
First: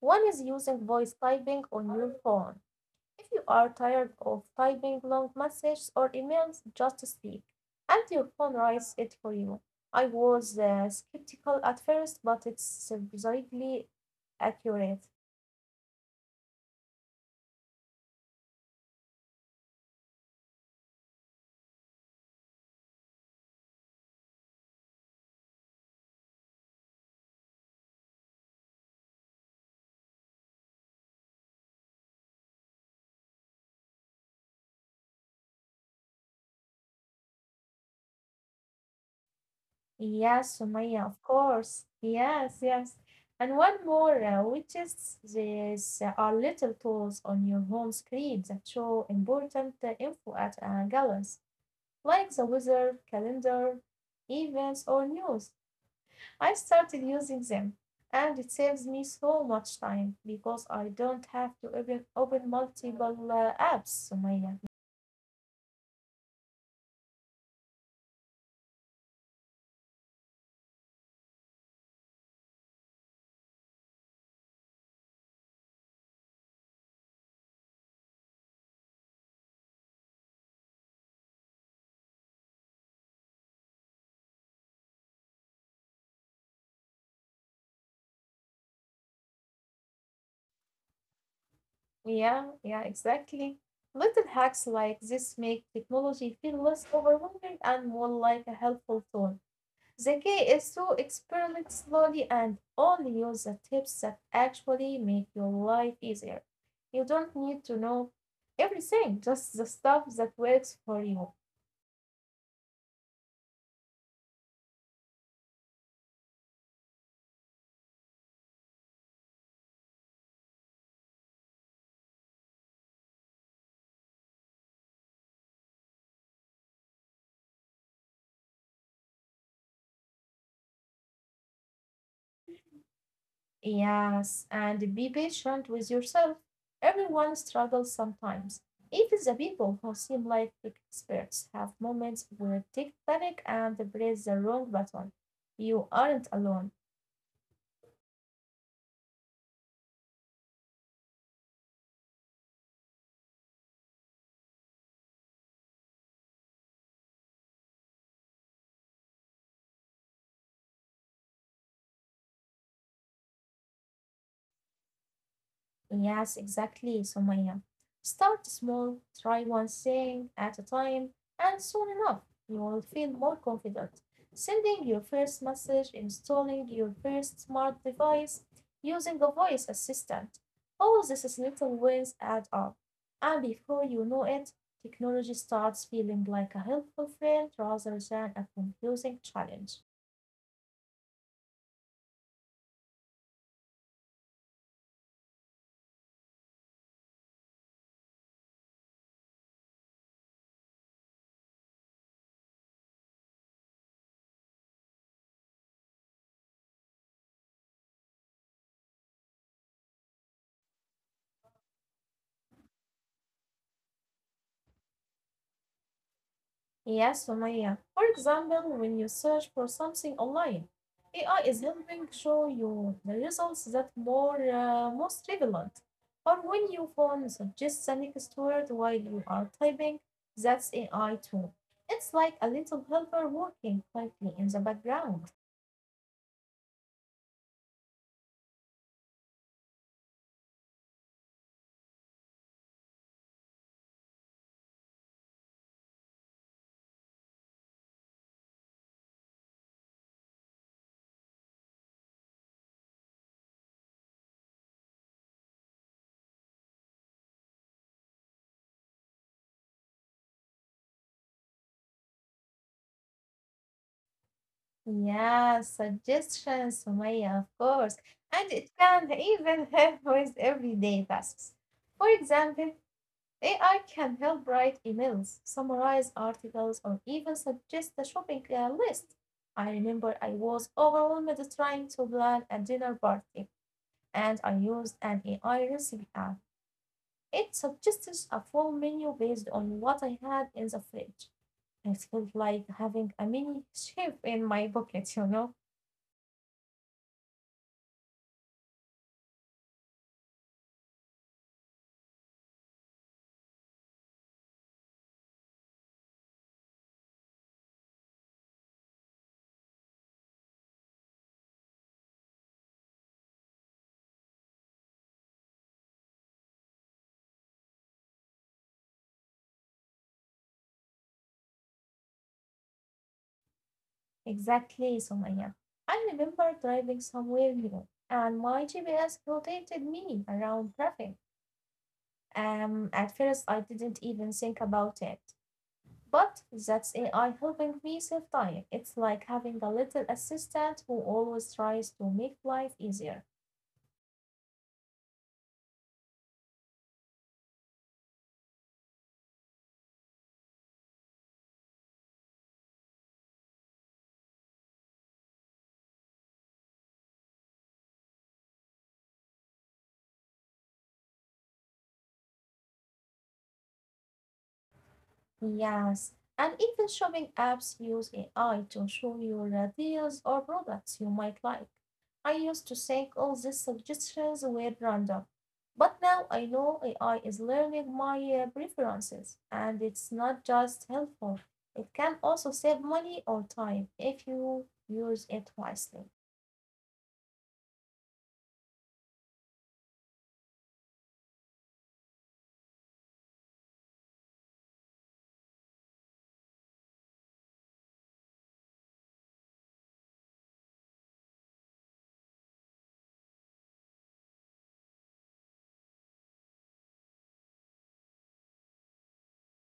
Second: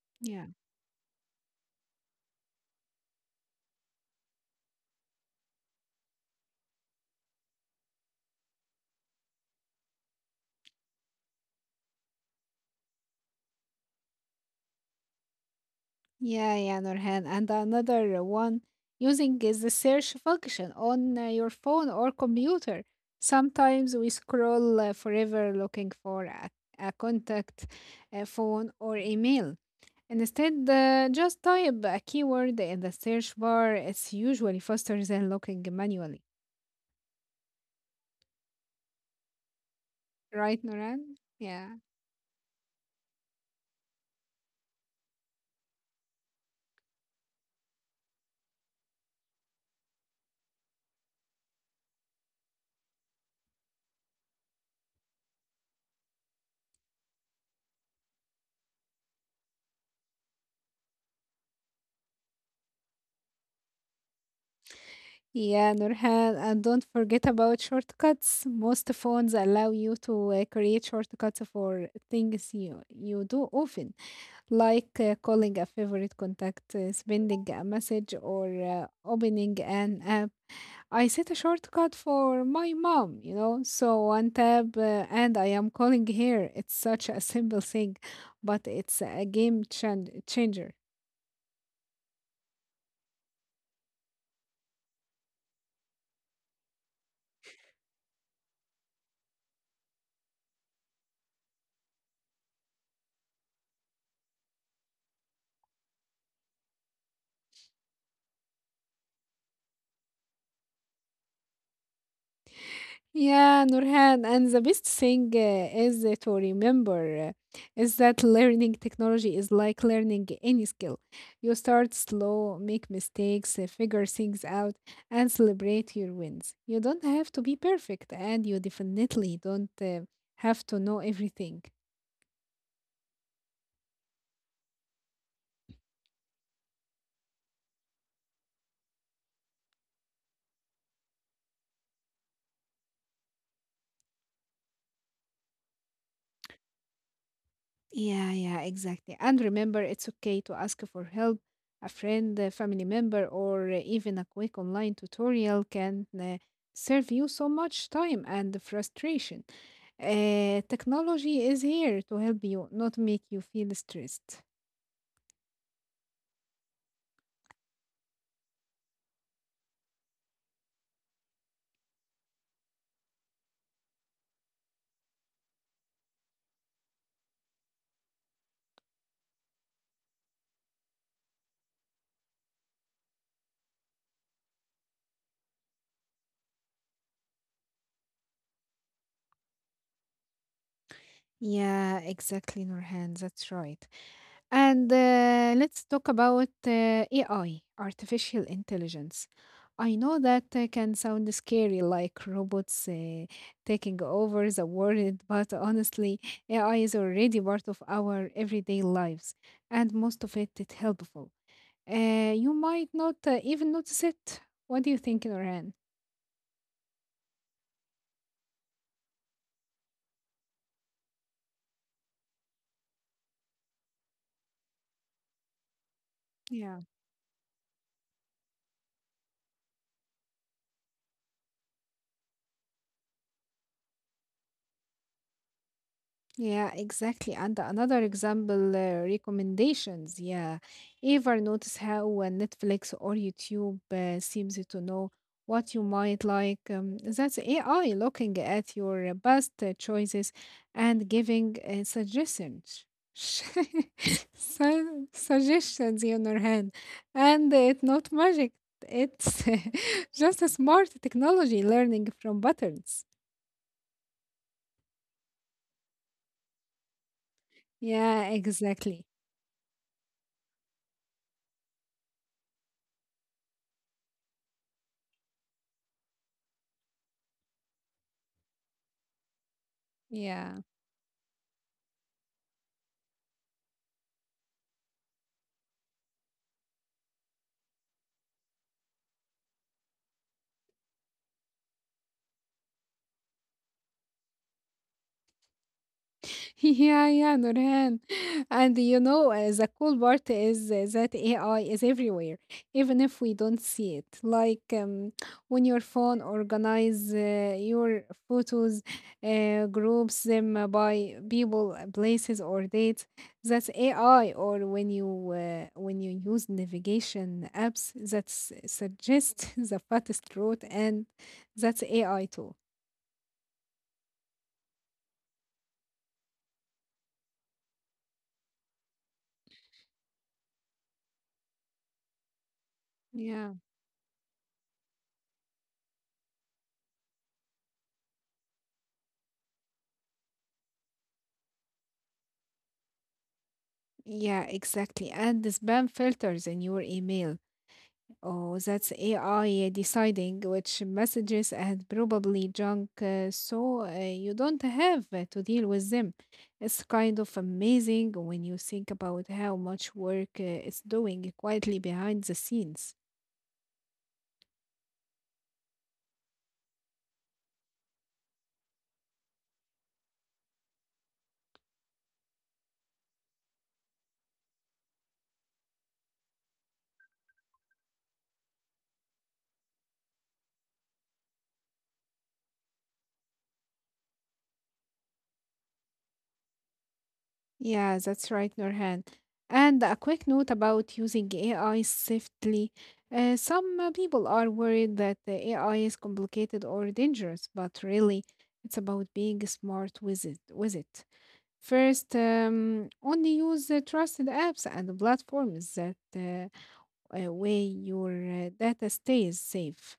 S1: One is
S2: Yeah.
S1: using voice typing on your phone. If you are tired of typing long messages or emails, just speak, and your phone writes it for you. I was skeptical at first, but it's surprisingly accurate.
S2: Yeah, yeah, Nurhan. And another one using is the search function on your phone or computer. Sometimes we scroll forever looking for a contact, a phone, or email. Instead, just type a keyword in the search bar. It's usually faster than looking manually.
S1: Yes,
S2: Right,
S1: Sumaya, of
S2: Nurhan?
S1: course.
S2: Yeah.
S1: Yes, yes. And one more, which is, these are little tools on your home screen that show important info at a glance, like the weather, calendar, events, or news. I started using them, and it saves me so much time, because I don't have to open multiple apps, Sumaya.
S2: Yeah, Nurhan, and don't forget about shortcuts. Most phones allow you to create shortcuts for things you do often, like calling a favorite contact, sending a message, or opening an app. I set a shortcut for my mom, you know, so one tab and I am calling here. It's such a simple thing, but it's a game changer.
S1: Yeah, yeah, exactly. Little hacks like this make technology feel less overwhelming and more like a helpful tool. The key is to experiment slowly and only use the tips that actually make your life easier. You don't need to know everything, just the stuff that works for you.
S2: Yeah, Nurhan, and the best thing is to remember is that learning technology is like learning any skill. You start slow, make mistakes, figure things out, and celebrate your wins. You don't have to be perfect, and you definitely don't have to know everything.
S1: Yes, and be patient with yourself. Everyone struggles sometimes. Even the people who seem like experts have moments where tick panic and press the wrong button. You aren't alone.
S2: Yeah, yeah, exactly. And remember, it's okay to ask for help. A friend, a family member, or even a quick online tutorial can save you so much time and frustration. Technology is here to help you, not make you feel stressed.
S1: Yes, exactly, Sumaya. Start small, try one thing at a time, and soon enough you will feel more confident. Sending your first message, installing your first smart device, using a voice assistant. All these little wins add up. And before you know it, technology starts feeling like a helpful friend rather than a confusing challenge.
S2: Yeah, exactly, Nurhan. That's right. And let's talk about AI, artificial intelligence. I know that can sound scary, like robots taking over the world, but honestly, AI is already part of our everyday lives, and most of it is helpful. You might not even notice it. What do you think, Nurhan?
S1: Yeah, Sumaya. For example, when you search for something online, AI is helping show you the results that more, most relevant. Or when your
S2: Yeah.
S1: phone suggests the next word while you are typing, that's AI too. It's like a little helper working quietly in the background.
S2: Yeah, exactly. And another example, recommendations. Yeah. Ever notice how Netflix or YouTube seems to know what you might like? That's AI looking at your best choices and giving suggestions. Suggestions in your hand. And it's not magic. It's just a smart technology learning from buttons.
S1: Yeah, suggestions, Sumaya, of course.
S2: Yeah,
S1: And it can
S2: exactly.
S1: even help with everyday tasks. For example, AI can help write emails, summarize articles, or even suggest a shopping list. I remember I
S2: Yeah.
S1: was overwhelmed trying to plan a dinner party, and I used an AI recipe app. It suggested a full menu based on what I had in the fridge. It felt like having a mini chef in my pocket, you know?
S2: Yeah, yeah, Nurhan. And you know, the cool part is that AI is everywhere, even if we don't see it. Like when your phone organize your photos, groups them by people, places, or dates. That's AI. Or when you when you use navigation apps that suggest the fastest route, and that's AI too.
S1: Exactly, Somaya. I remember driving somewhere new, and my GPS rotated me around traffic. At first, I
S2: Yeah.
S1: didn't even think about it. But that's AI helping me save time. It's like having a little assistant who always tries to make life easier.
S2: Yeah, exactly. And the spam filters in your email. Oh, that's AI deciding which messages and probably junk, so you don't have to deal with them. It's kind of amazing when you think about how much work it's doing quietly behind the scenes.
S1: Yes, and even shopping apps use AI to show you the deals or products you might like. I used to think all these suggestions were random, but now I know AI is learning my preferences, and it's not just helpful. It can also save money or time if you use it wisely.
S2: Yeah, that's right, Nurhan. And a quick note about using AI safely. Some people are worried that the AI is complicated or dangerous, but really, it's about being smart with it. First, only use trusted apps and platforms that way your data stays safe.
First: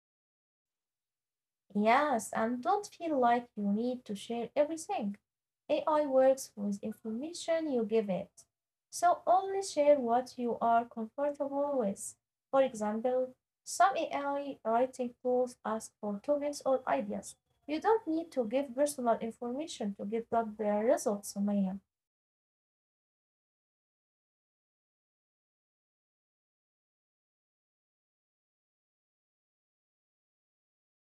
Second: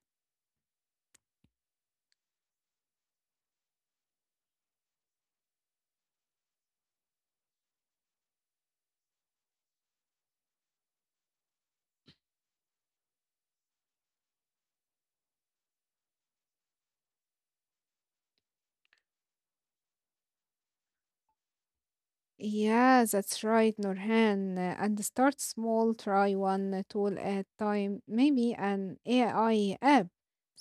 S1: Yes, and don't feel like you need to share everything. AI works with information you give it. So only share what you are comfortable with. For example, some AI writing tools ask for comments or ideas. You don't need to give personal information to get good results, Sumaya.
S2: Yeah, that's right, Nurhan. And start small, try one tool at time, maybe an AI app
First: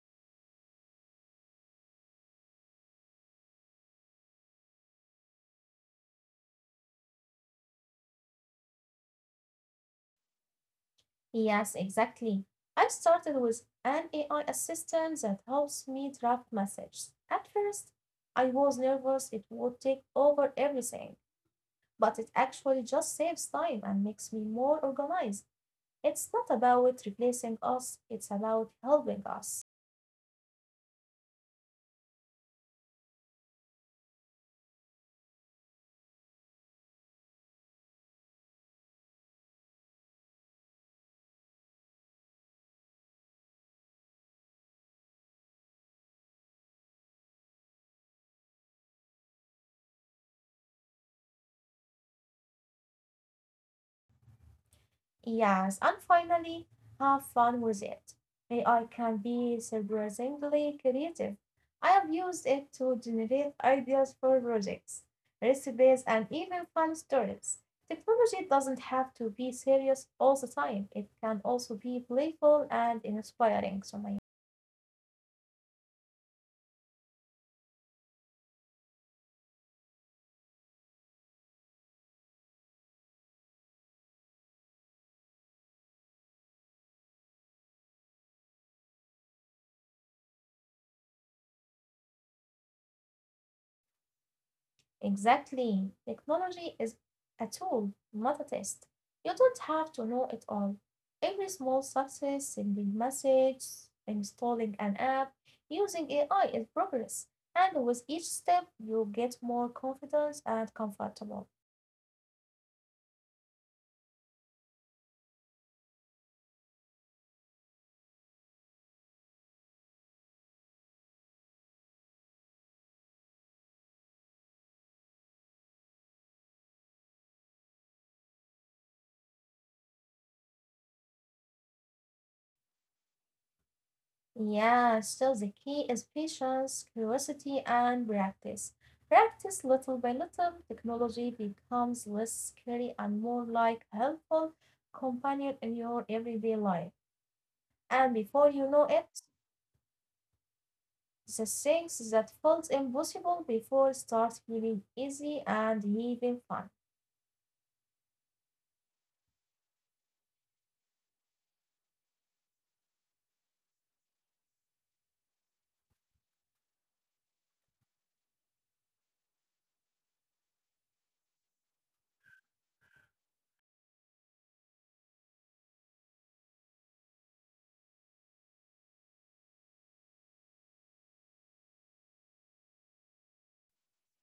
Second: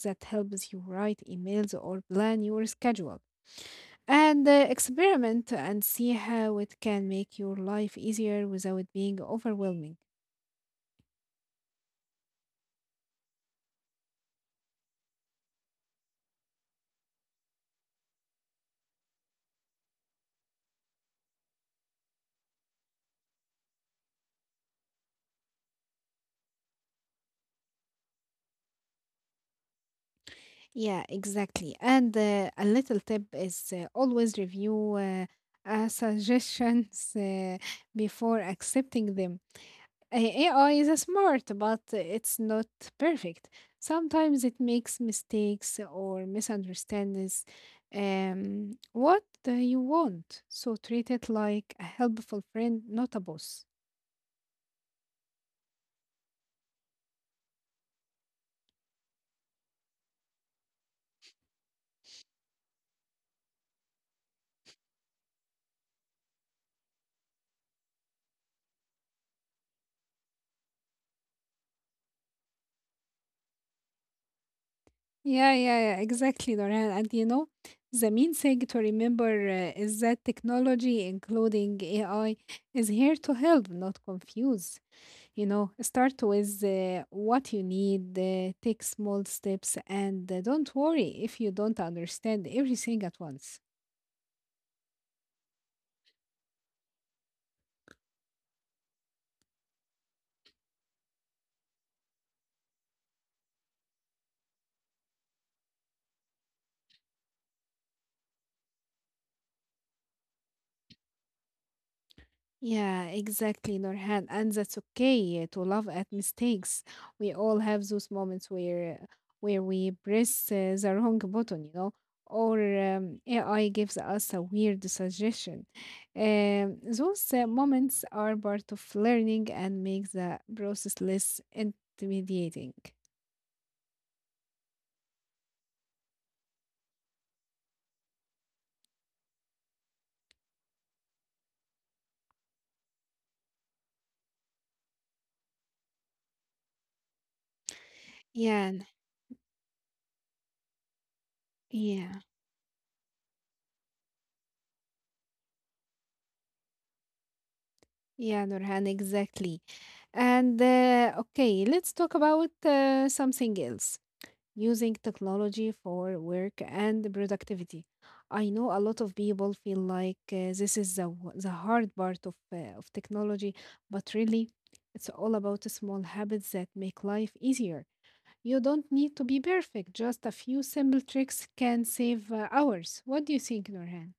S2: that helps you write emails or plan your schedule. And experiment and see how it can make your life easier without being overwhelming.
S1: Yes, exactly. I started with an AI assistant that helps me draft messages. At first, I was nervous it would take over everything, but it actually just saves time and makes me more organized. It's not about replacing us, it's about helping us.
S2: Yeah, exactly. And a little tip is always review suggestions before accepting them. A- AI is smart, but it's not perfect. Sometimes it makes mistakes or misunderstands what you want. So treat it like a helpful friend, not a boss.
S1: Yes, and finally, have fun with it. AI can be surprisingly creative. I have used it to generate ideas for projects, recipes, and even fun stories. Technology doesn't have to be serious all the time. It can also be playful and inspiring, Sumaya.
S2: Yeah, yeah, yeah, exactly, Norhan. And you know, the main thing to remember is that technology, including AI, is here to help, not confuse. You know, start with what you need, take small steps, and don't worry if you don't understand everything at once.
S1: Exactly. Technology is a tool, not a test. You don't have to know it all. Every small success, sending message, installing an app, using AI is progress. And with each step, you get more confident and comfortable.
S2: Yeah, exactly, Nurhan. And that's okay to laugh at mistakes. We all have those moments where we press the wrong button, you know, or AI gives us a weird suggestion. Those moments are part of learning and make the process less intimidating.
S1: Yeah, so the key is patience, curiosity, and practice. Practice little by little, technology becomes less scary and more like a helpful companion in your everyday life. And before you
S2: Yeah,
S1: know it, the things
S2: yeah,
S1: that felt impossible before start feeling easy and even fun.
S2: yeah, Nurhan, exactly. And okay, let's talk about something else, using technology for work and productivity. I know a lot of people feel like this is the hard part of, of technology, but really, it's all about the small habits that make life easier. You don't need to be perfect, just a few simple tricks can save hours. What do you think, Nurhan?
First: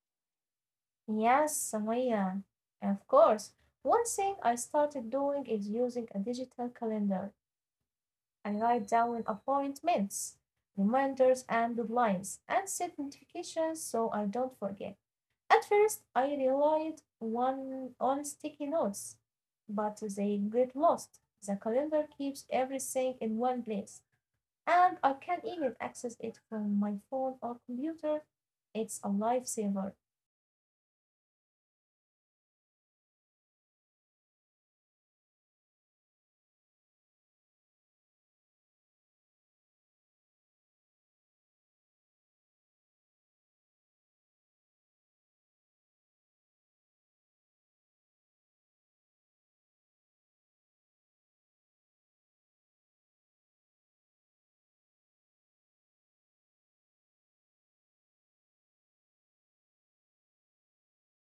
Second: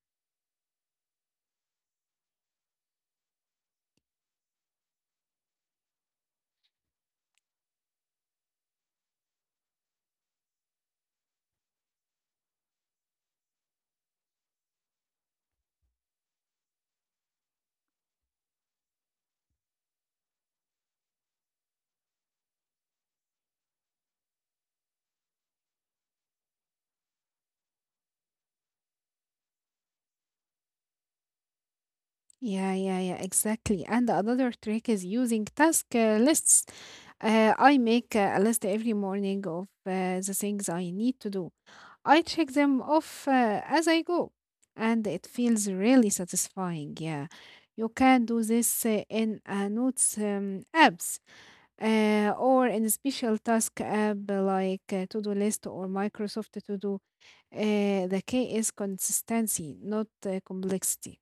S1: Yes, Samaya, of course. One thing I started doing is using a digital calendar. I write down appointments, reminders, and deadlines, and set notifications so I don't forget. At first, I relied one on sticky notes, but they get lost. The calendar keeps everything in one place. And I can even access it from my phone or computer. It's a lifesaver.
S2: Yeah, yeah, yeah, exactly. And another trick is using task lists. I make a list every morning of the things I need to do. I check them off as I go, and it feels really satisfying. Yeah, you can do this in notes apps or in a special task app like To Do List or Microsoft To Do. The key is consistency, not complexity.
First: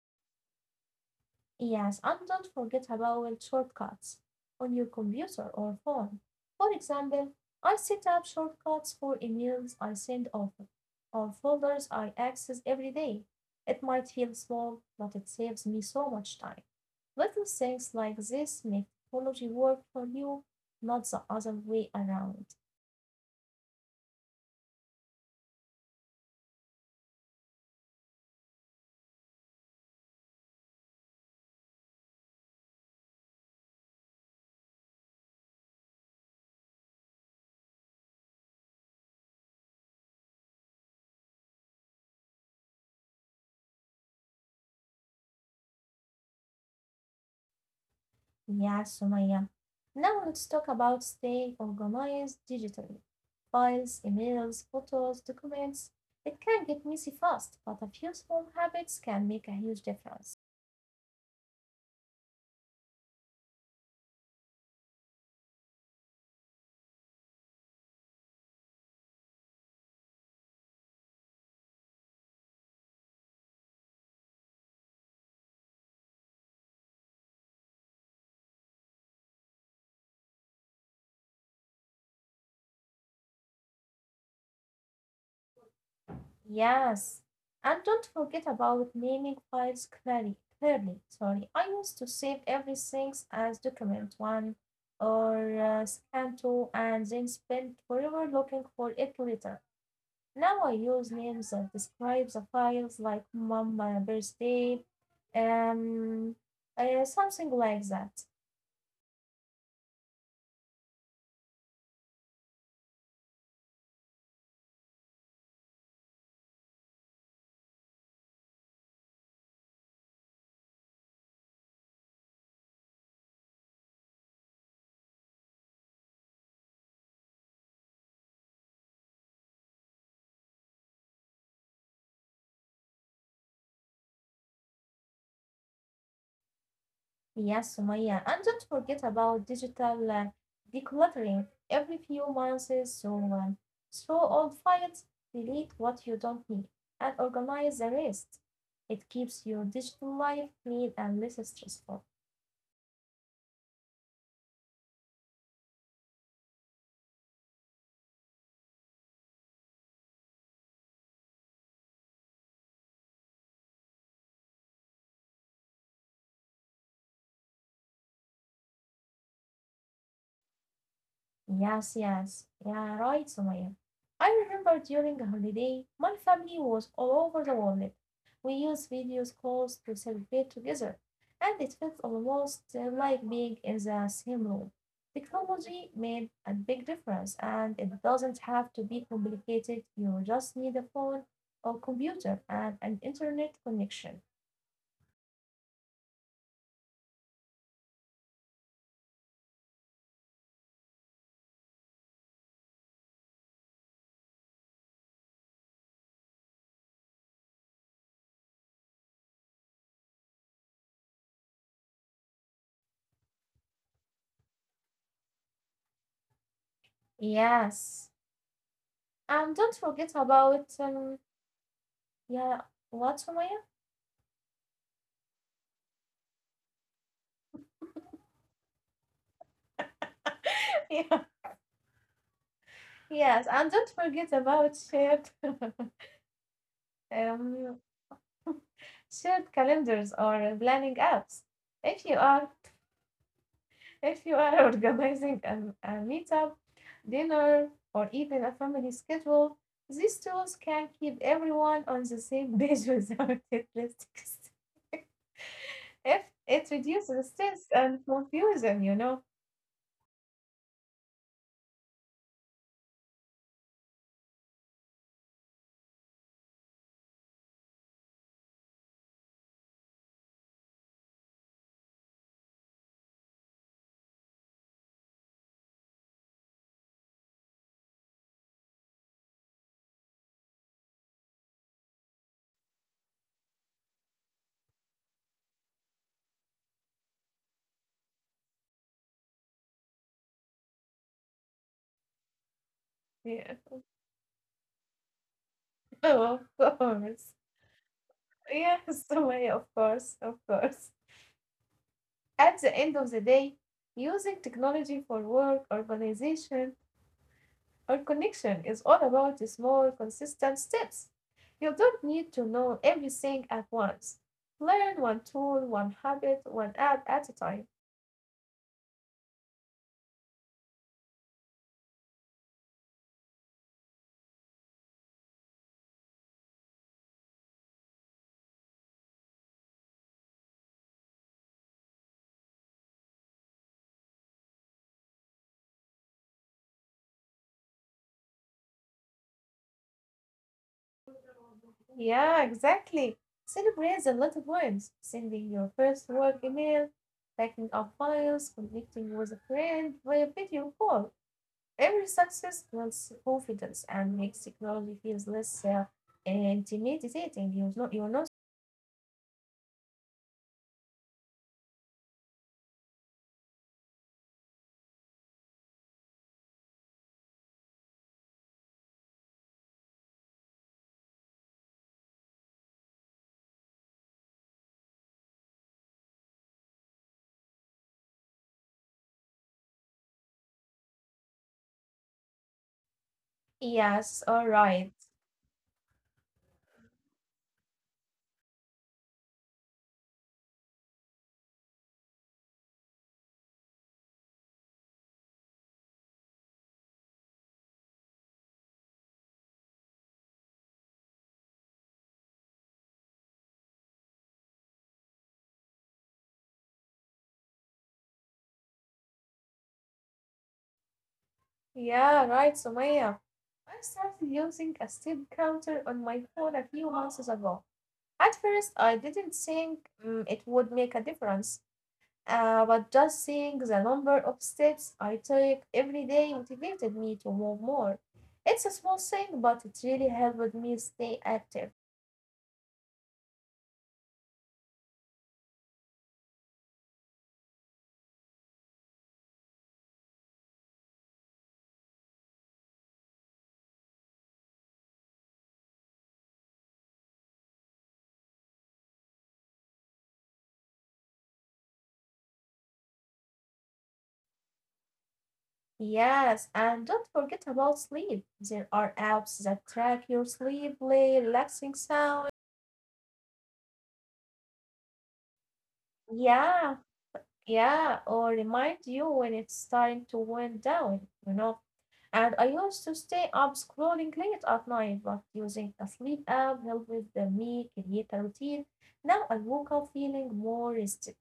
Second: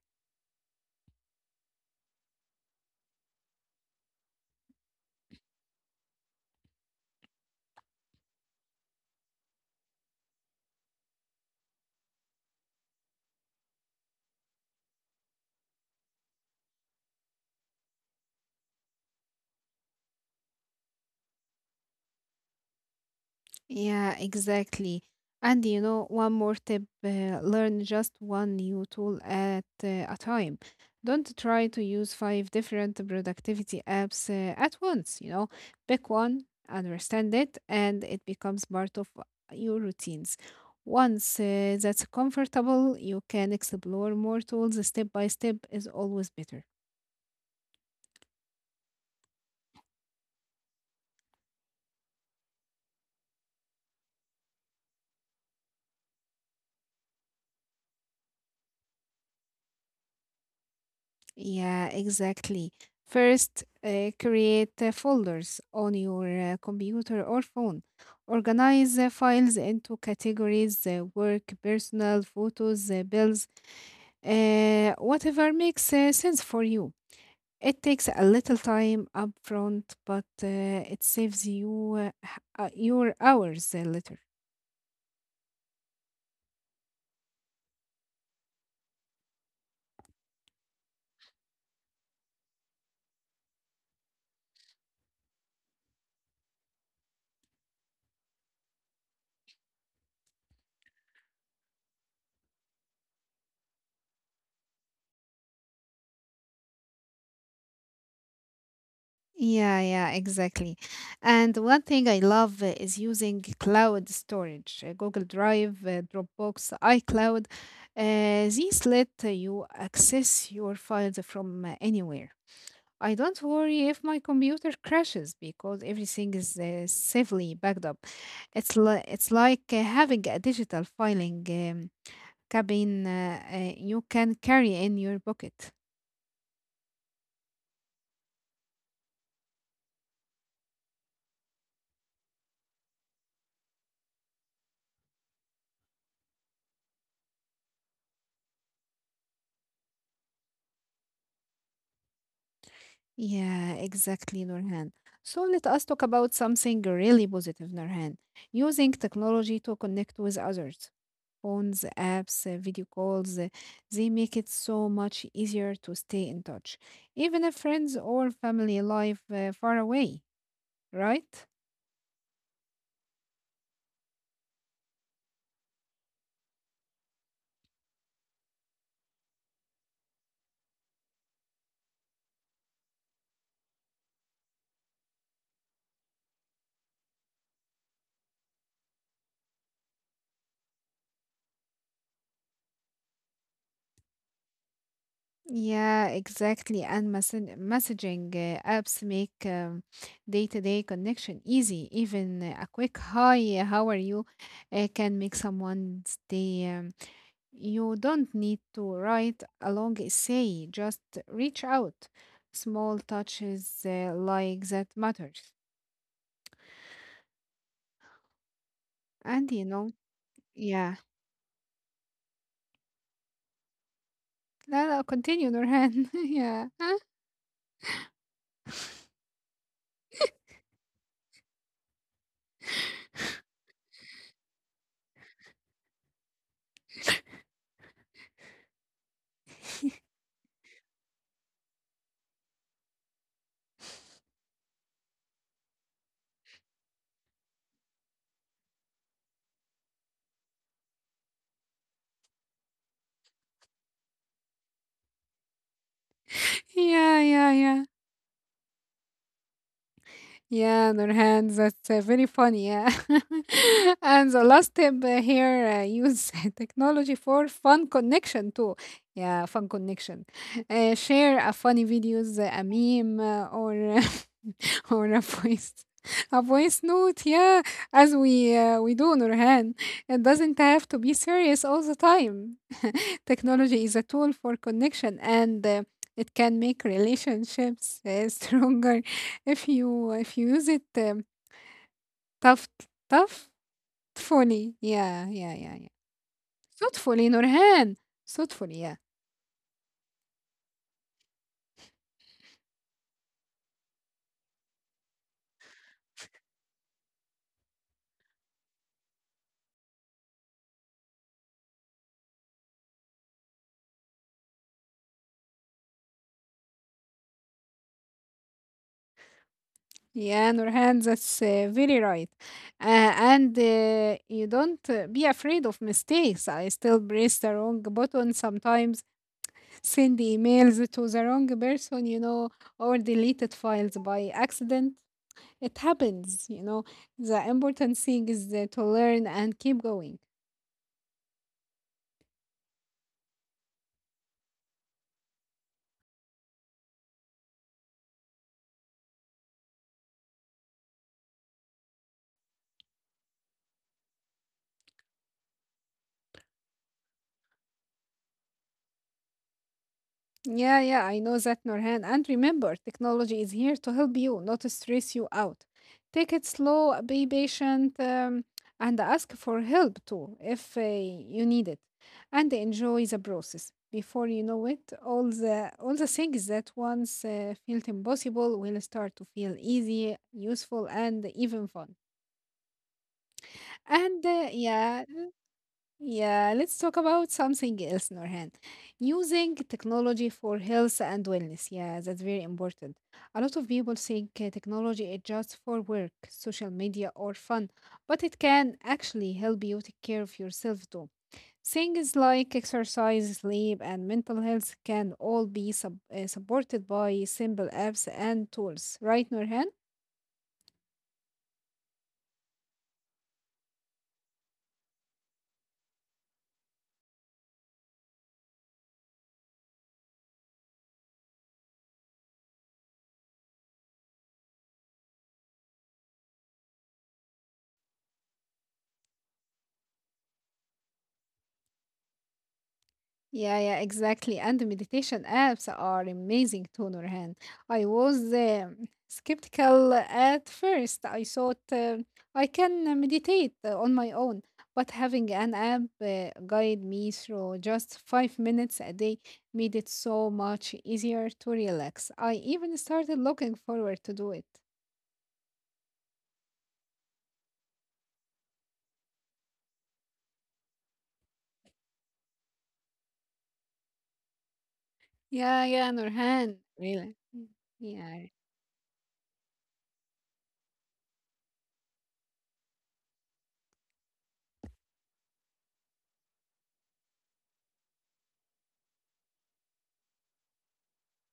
S1: Yes, and don't forget about shortcuts on your computer or phone. For example, I set up shortcuts for emails I send often or folders I access every day. It might feel small, but it saves me so much time. Little things like this make technology work for you, not the other way around.
S2: Yeah, exactly. And you know, one more tip, learn just one new tool at a time. Don't try to use five different productivity apps at once, you know. Pick one, understand it, and it becomes part of your routines. Once that's comfortable, you can explore more tools step by step is always better.
S1: Yeah, Sumaya. Now let's talk about staying organized digitally. Files, emails, photos, documents. It can get messy fast, but a few small habits can make a huge difference.
S2: Yeah, exactly. First, create folders on your computer or phone. Organize files into categories, work, personal, photos, bills, whatever makes sense for you. It takes a little time upfront, but it saves you your hours later.
S1: Yes. And don't forget about naming files clearly. Clearly, sorry. I used to save everything as document one or scan two and then spend forever looking for it later. Now I use names that describe the files, like "Mama birthday," um, something like that.
S2: Yeah, yeah, exactly. And one thing I love is using cloud storage, Google Drive, Dropbox, iCloud. These let you access your files from anywhere. I don't worry if my computer crashes because everything is safely backed up. It's like having a digital filing cabin you can carry in your pocket.
S1: Yes, Sumaya. And don't forget about digital decluttering every few months. So, throw old files, delete what you don't need, and organize the rest. It keeps your digital life clean and less stressful.
S2: Yeah, exactly, Nurhan. So let us talk about something really positive, Nurhan. Using technology to connect with others. Phones, apps, video calls, they make it so much easier to stay in touch, even if friends or family live far away, right?
S1: Yes, yes. Yeah, right, Sumaya. I remember during a holiday, my family was all over the world. We used video calls to celebrate together, and it felt almost like being in the same room. Technology made a big difference, and it doesn't have to be complicated. You just need a phone or computer and an internet connection.
S2: Yeah, exactly. And messaging apps make day-to-day connection easy. Even a quick hi, how are you, can make someone stay. You don't need to write a long essay, just reach out. Small touches like that matters.
S1: Yes.
S2: And
S1: And
S2: you
S1: don't
S2: know,
S1: forget about,
S2: yeah.
S1: yeah, what, Sumaya?
S2: لا لا continue Nurhan. yeah.
S1: yeah. Yes, and don't forget about shared um, shared calendars or planning apps. If you are, organizing a meetup, dinner, or even a family schedule, these tools can keep everyone on the same page without it listics. If it
S2: yeah,
S1: reduces
S2: yeah,
S1: stress
S2: yeah.
S1: and confusion, you know.
S2: Yeah, Nurhan, that's very funny. Yeah. And the last tip here use technology for fun connection too. Yeah, fun connection. Share a funny videos, a meme, or or a voice. A voice note, yeah, as we do, Nurhan. It doesn't have to be serious all the time. Technology is a tool for connection, and it can make relationships stronger if you use it tough
S1: Yeah.
S2: thoughtfully. Yeah, yeah, yeah, yeah.
S1: Oh, of
S2: Thoughtfully,
S1: course.
S2: Nurhan. Thoughtfully, yeah.
S1: Yes, way, of course, of course. At the end of the day, using technology for work, organization, or connection is all about small, consistent steps. You don't need to know everything at once. Learn one tool, one habit, one app at a time.
S2: Yeah, Nurhan, that's very right. And You don't be afraid of mistakes. I still press the wrong button sometimes, send emails to the wrong person, you know, or deleted files by accident. It happens, you know. The important thing is to learn and keep going.
S1: Yeah, exactly. Celebrate the little wins, sending your first work email, backing up files, connecting with a friend via video call. Every success builds confidence and makes technology feels less intimidating. You know, you know.
S2: Yeah, yeah, I know that, Norhan. And remember, technology is here to help you, not to stress you out. Take it slow, be patient, and ask for help too if you need it. And enjoy the process. Before you know it, all the things that once felt impossible will start to feel easy, useful, and even fun. And
S1: Yes, all right.
S2: yeah, yeah, let's talk about something else, Norhan. Using technology for health and wellness. Yeah, that's very important. A lot of people think technology is just for work, social media, or fun, but it can actually help you take care of yourself too. Things like exercise, sleep, and mental health can all be supported by simple apps and tools, right, Norhan?
S1: Yeah, right, Sumaya. I started using a step counter on my phone a few months ago. At first, I didn't think, mm, it would make a difference, but just seeing the number of steps I take every day motivated me to move more. It's a small thing, but it really helped me stay active.
S2: Yeah, yeah, exactly. And the meditation apps are amazing too, Nurhan. I was skeptical at first. I thought I can meditate on my own, but having an app guide me through just 5 minutes a day made it so much easier to relax. I even started looking forward to do it.
S1: Yes, and don't forget about sleep. There are apps that track your sleep, play relaxing sound.
S2: Yeah, yeah, Nurhan.
S1: Yeah,
S2: Really?
S1: yeah,
S2: Yeah.
S1: or remind you when It's time to wind down, And I used to stay up scrolling late at night, but using a sleep app helped with the me create a routine. Now I woke up feeling more rested.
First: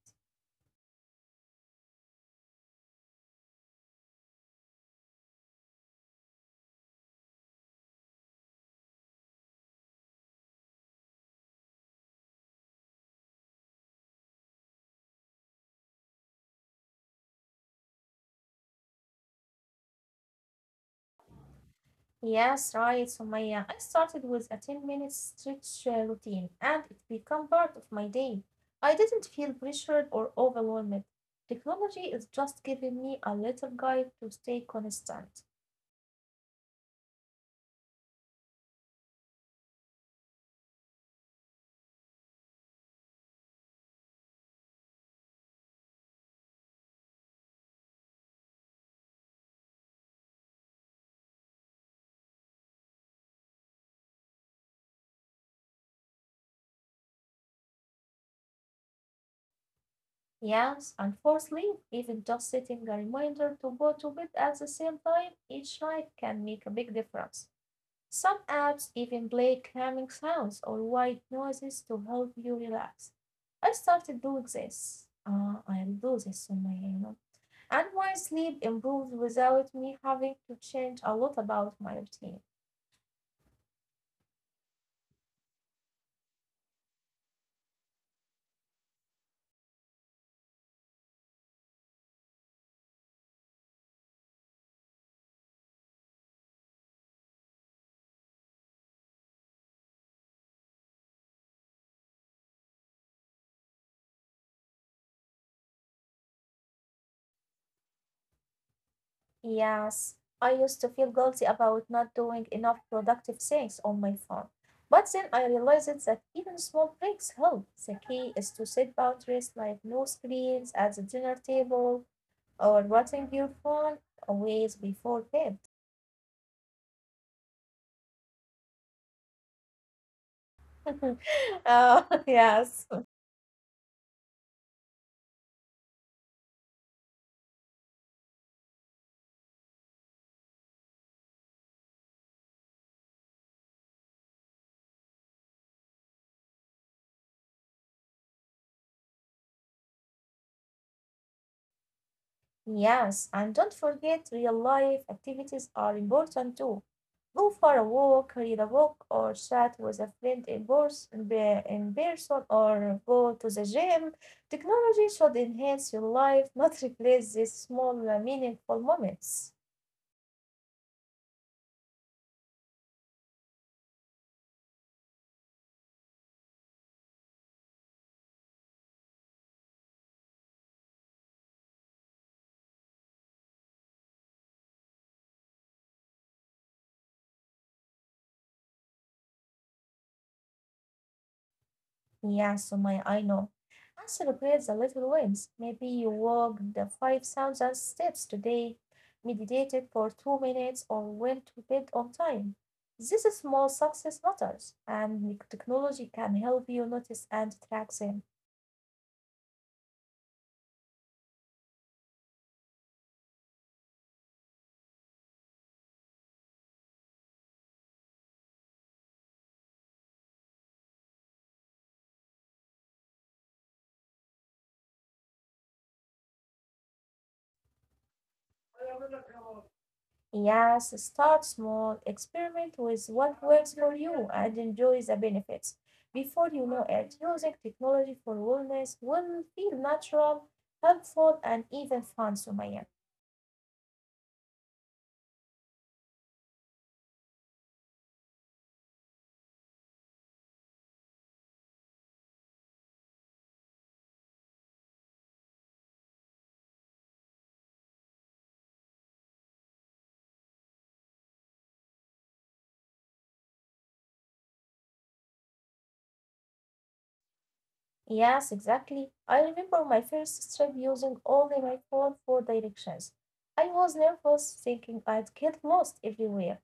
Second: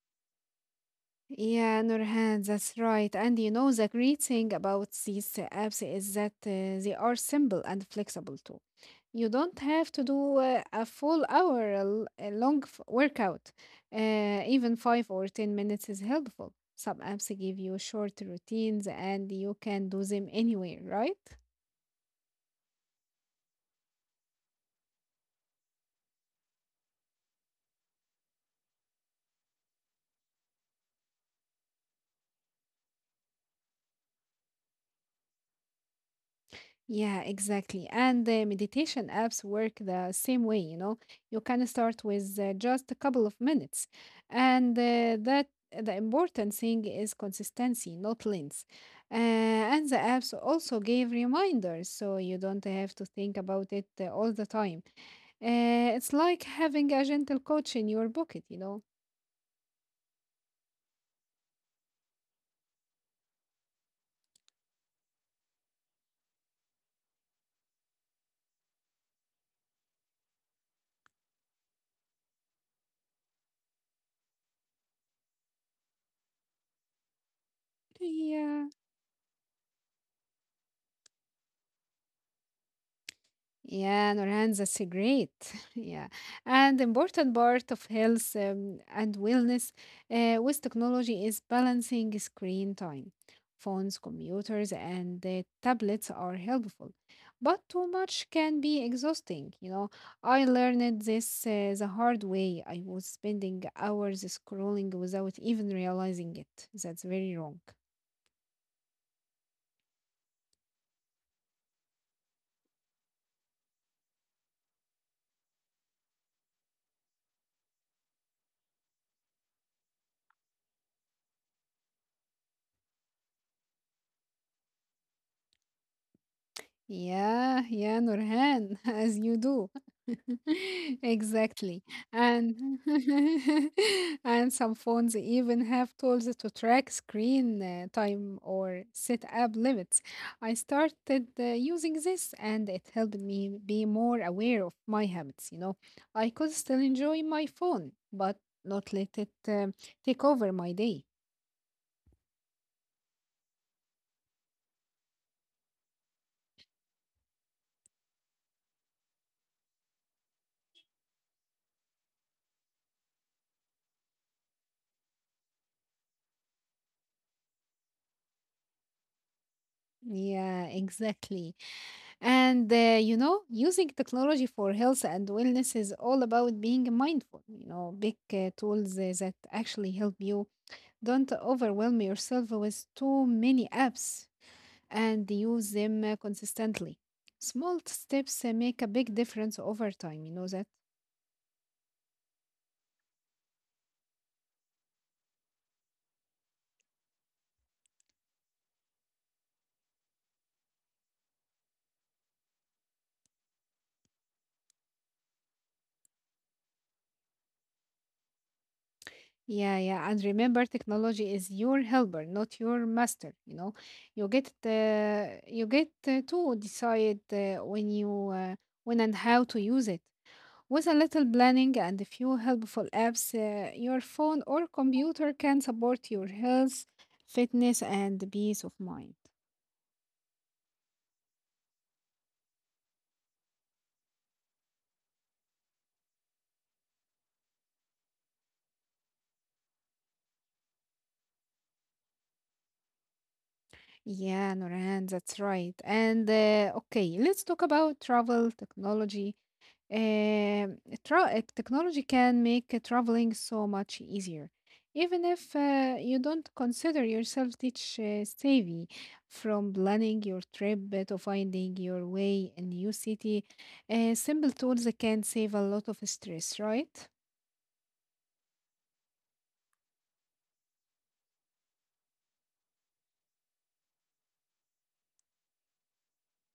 S2: Yeah, Nurhan, that's right. And you know, the great thing about these apps is that they are simple and flexible too. You don't have to do a full hour l- a long f- workout. Even five or 10 minutes is helpful. Some apps give you short routines and you can do them anywhere, right?
S1: Yes, right, Sumaya. I started with a 10-minute stretch routine and it became part of my day. I didn't feel pressured or overwhelmed. Technology is just giving me a little guide to stay constant.
S2: Yeah, exactly. And the meditation apps work the same way, you know. You can start with just a couple of minutes. And that The important thing is consistency, not length. And the apps also give reminders, so you don't have to think about it all the time. It's like having a gentle coach in your pocket, you know.
S1: Yes, and fourthly, even just setting a reminder to go to bed at the same time each night can make a big difference. Some apps even play calming sounds or white noises to help you relax. I started doing this. Ah, I'll do this on my own. And my sleep
S2: Yeah.
S1: improved without me having to change a lot about my routine.
S2: Yeah, Nurhan, that's a great. Yeah. And important part of health and wellness with technology is balancing screen time. Phones, computers, and tablets are helpful, but too much can be exhausting. You know, I learned this the hard way. I was spending hours scrolling without even realizing it. That's very wrong.
S1: Yes, I used to feel guilty about not doing enough productive things on my phone. But then I realized that even small breaks help. The key is to set boundaries like no screens at the dinner table or watching your phone always before bed.
S2: Yeah, yeah, Nurhan, as you do. Exactly.
S1: oh,
S2: And
S1: yes.
S2: and some phones even have tools to track screen time or set app limits. I started using this and it helped me be more aware of my habits, you know. I could still enjoy my phone, but not let it take over my day.
S1: Yes, and don't forget real life activities are important too. Go for a walk, read a book, or chat with a friend in person, in person, or go to the gym. Technology should enhance your life, not replace these small, meaningful moments.
S2: Yeah, exactly. And you know, using technology for health and wellness is all about being mindful. You know, big tools that actually help you. Don't overwhelm yourself with too many apps and use them consistently. Small steps make a big difference over time. You know that?
S1: Yeah, Sumaya, I know. And celebrate the little wins. Maybe you walked the 5,000 steps today, meditated for 2 minutes, or went to bed on time. This is small success matters, and the technology can help you notice and track them.
S2: Yeah, yeah. And remember, technology is your helper, not your master. You know, you get to decide when and how to use it. With a little planning and a few helpful apps, your phone or computer can support your health, fitness, and peace of mind.
S1: Yes, start small, experiment with what works for you, and enjoy the benefits. Before you know it, using technology for wellness will feel natural, helpful, and even fun, Sumaya.
S2: Yeah, Noran, that's right. And okay, let's talk about travel technology. Uh, Technology can make traveling so much easier. Even if you don't consider yourself teach savvy, from planning your trip to finding your way in new city, simple tools can save a lot of stress, right?
S1: Yes, exactly. I remember my first trip using only my phone for directions. I was nervous, thinking I'd get lost everywhere.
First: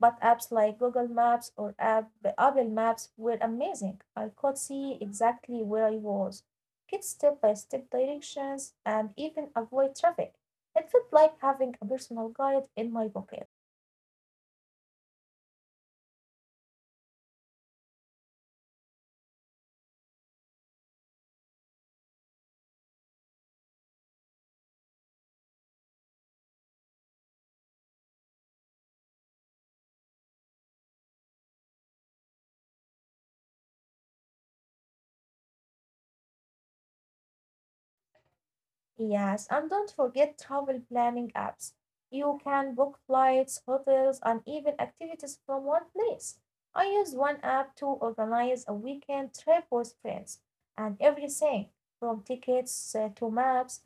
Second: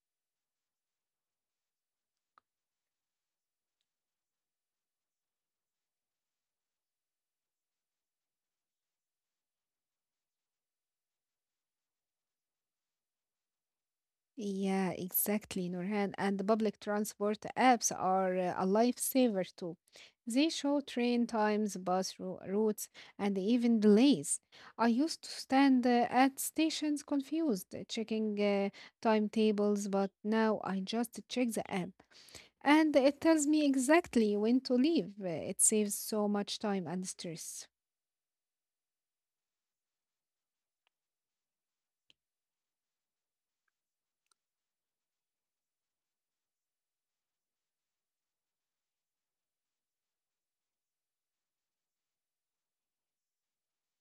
S1: But apps like Google Maps or App, Apple Maps were amazing. I could see exactly where I was, get step by step directions, and even avoid traffic. It felt like having a personal guide in my pocket.
S2: Yeah, exactly, Nurhan. And the public transport apps are a lifesaver too. They show train times, bus routes, and even delays. I used to stand at stations confused, checking timetables, but now I just check the app and it tells me exactly when to leave. It saves so much time and stress.
S1: Yes, and don't forget travel planning apps. You can book flights, hotels, and even activities from one place. I used one app to organize a weekend trip with friends, and everything from tickets to maps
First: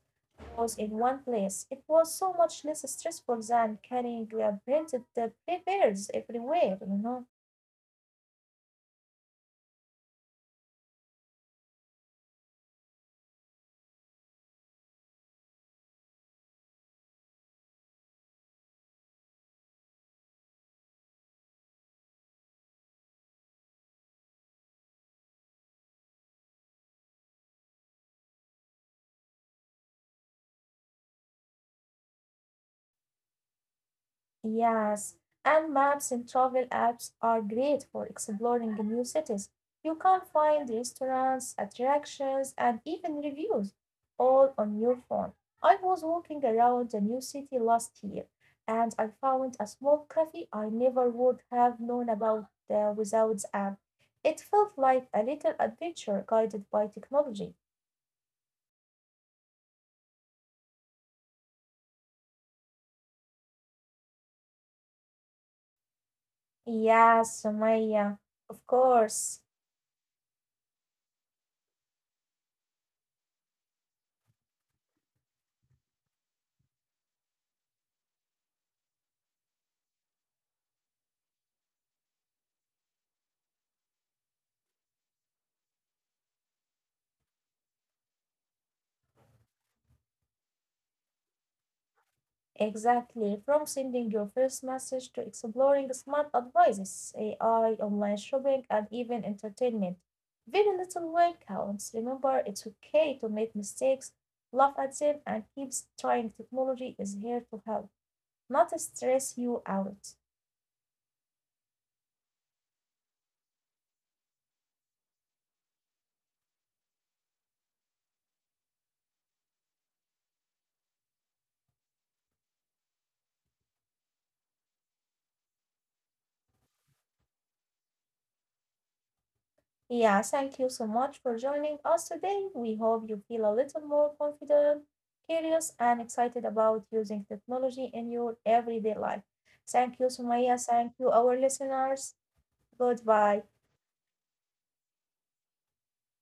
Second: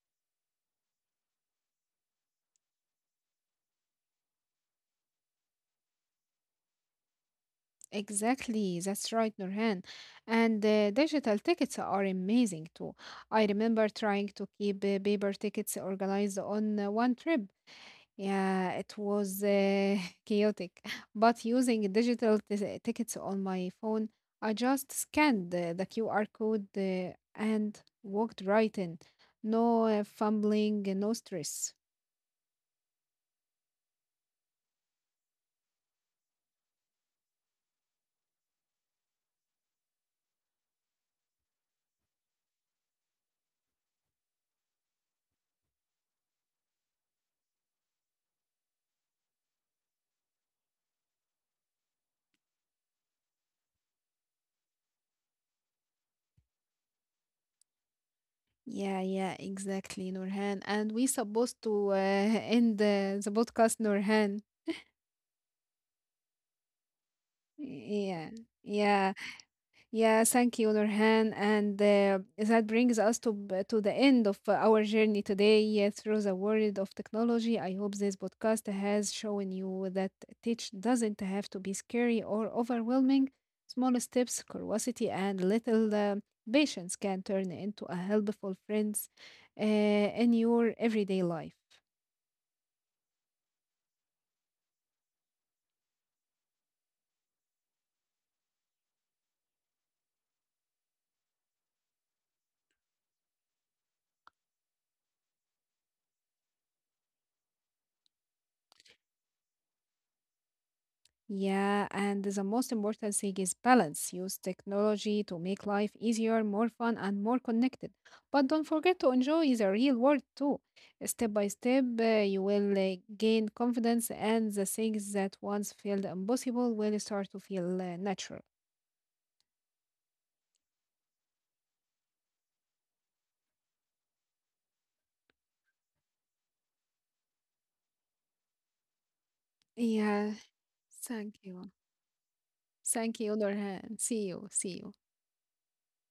S1: was in one place. It was so much less stressful than carrying printed papers everywhere, you know.
S2: Exactly, that's right, Nurhan. And digital tickets are amazing too. I remember trying to keep paper tickets organized on one trip. Yeah, it was chaotic. But using digital tickets on my phone, I just scanned the QR code and walked right in. No fumbling, no stress.
S1: Yes, and maps in travel apps are great for exploring new cities. You can find restaurants, attractions, and even reviews all on your phone. I was walking around a new city last year and I found a small cafe I never would have known about without the app. It felt like a little adventure guided by technology.
S2: Yeah, yeah, exactly, Nurhan. And we supposed to end the podcast, Nurhan.
S1: Yes, Sumaya,
S2: Yeah,
S1: of
S2: yeah,
S1: course.
S2: yeah. Thank you, Nurhan. And that brings us to to the end of our journey today through the world of technology. I hope this podcast has shown you that teach doesn't have to be scary or overwhelming. Small steps, curiosity, and little patience can turn into a helpful friends in your everyday life.
S1: Exactly. From sending your first message to exploring smart advices, AI, online shopping, and even entertainment. Very little work counts. Remember, it's okay to make mistakes, laugh at them, and keep trying. Technology is here to help, not to stress you out.
S2: Yeah, and the most important thing is balance. Use technology to make life easier, more fun, and more connected. But don't forget to enjoy the real world too. Step by step, you will gain confidence, and the things that once felt impossible will start to feel natural.
S1: Yeah, thank you so much for joining us today. We hope you feel a little more confident, curious, and excited about using technology in your everyday life. Thank you,
S2: Yeah,
S1: Sumaya. Thank you, our
S2: thank you.
S1: listeners.
S2: Thank
S1: Goodbye.
S2: you, Norhan. See you. See you.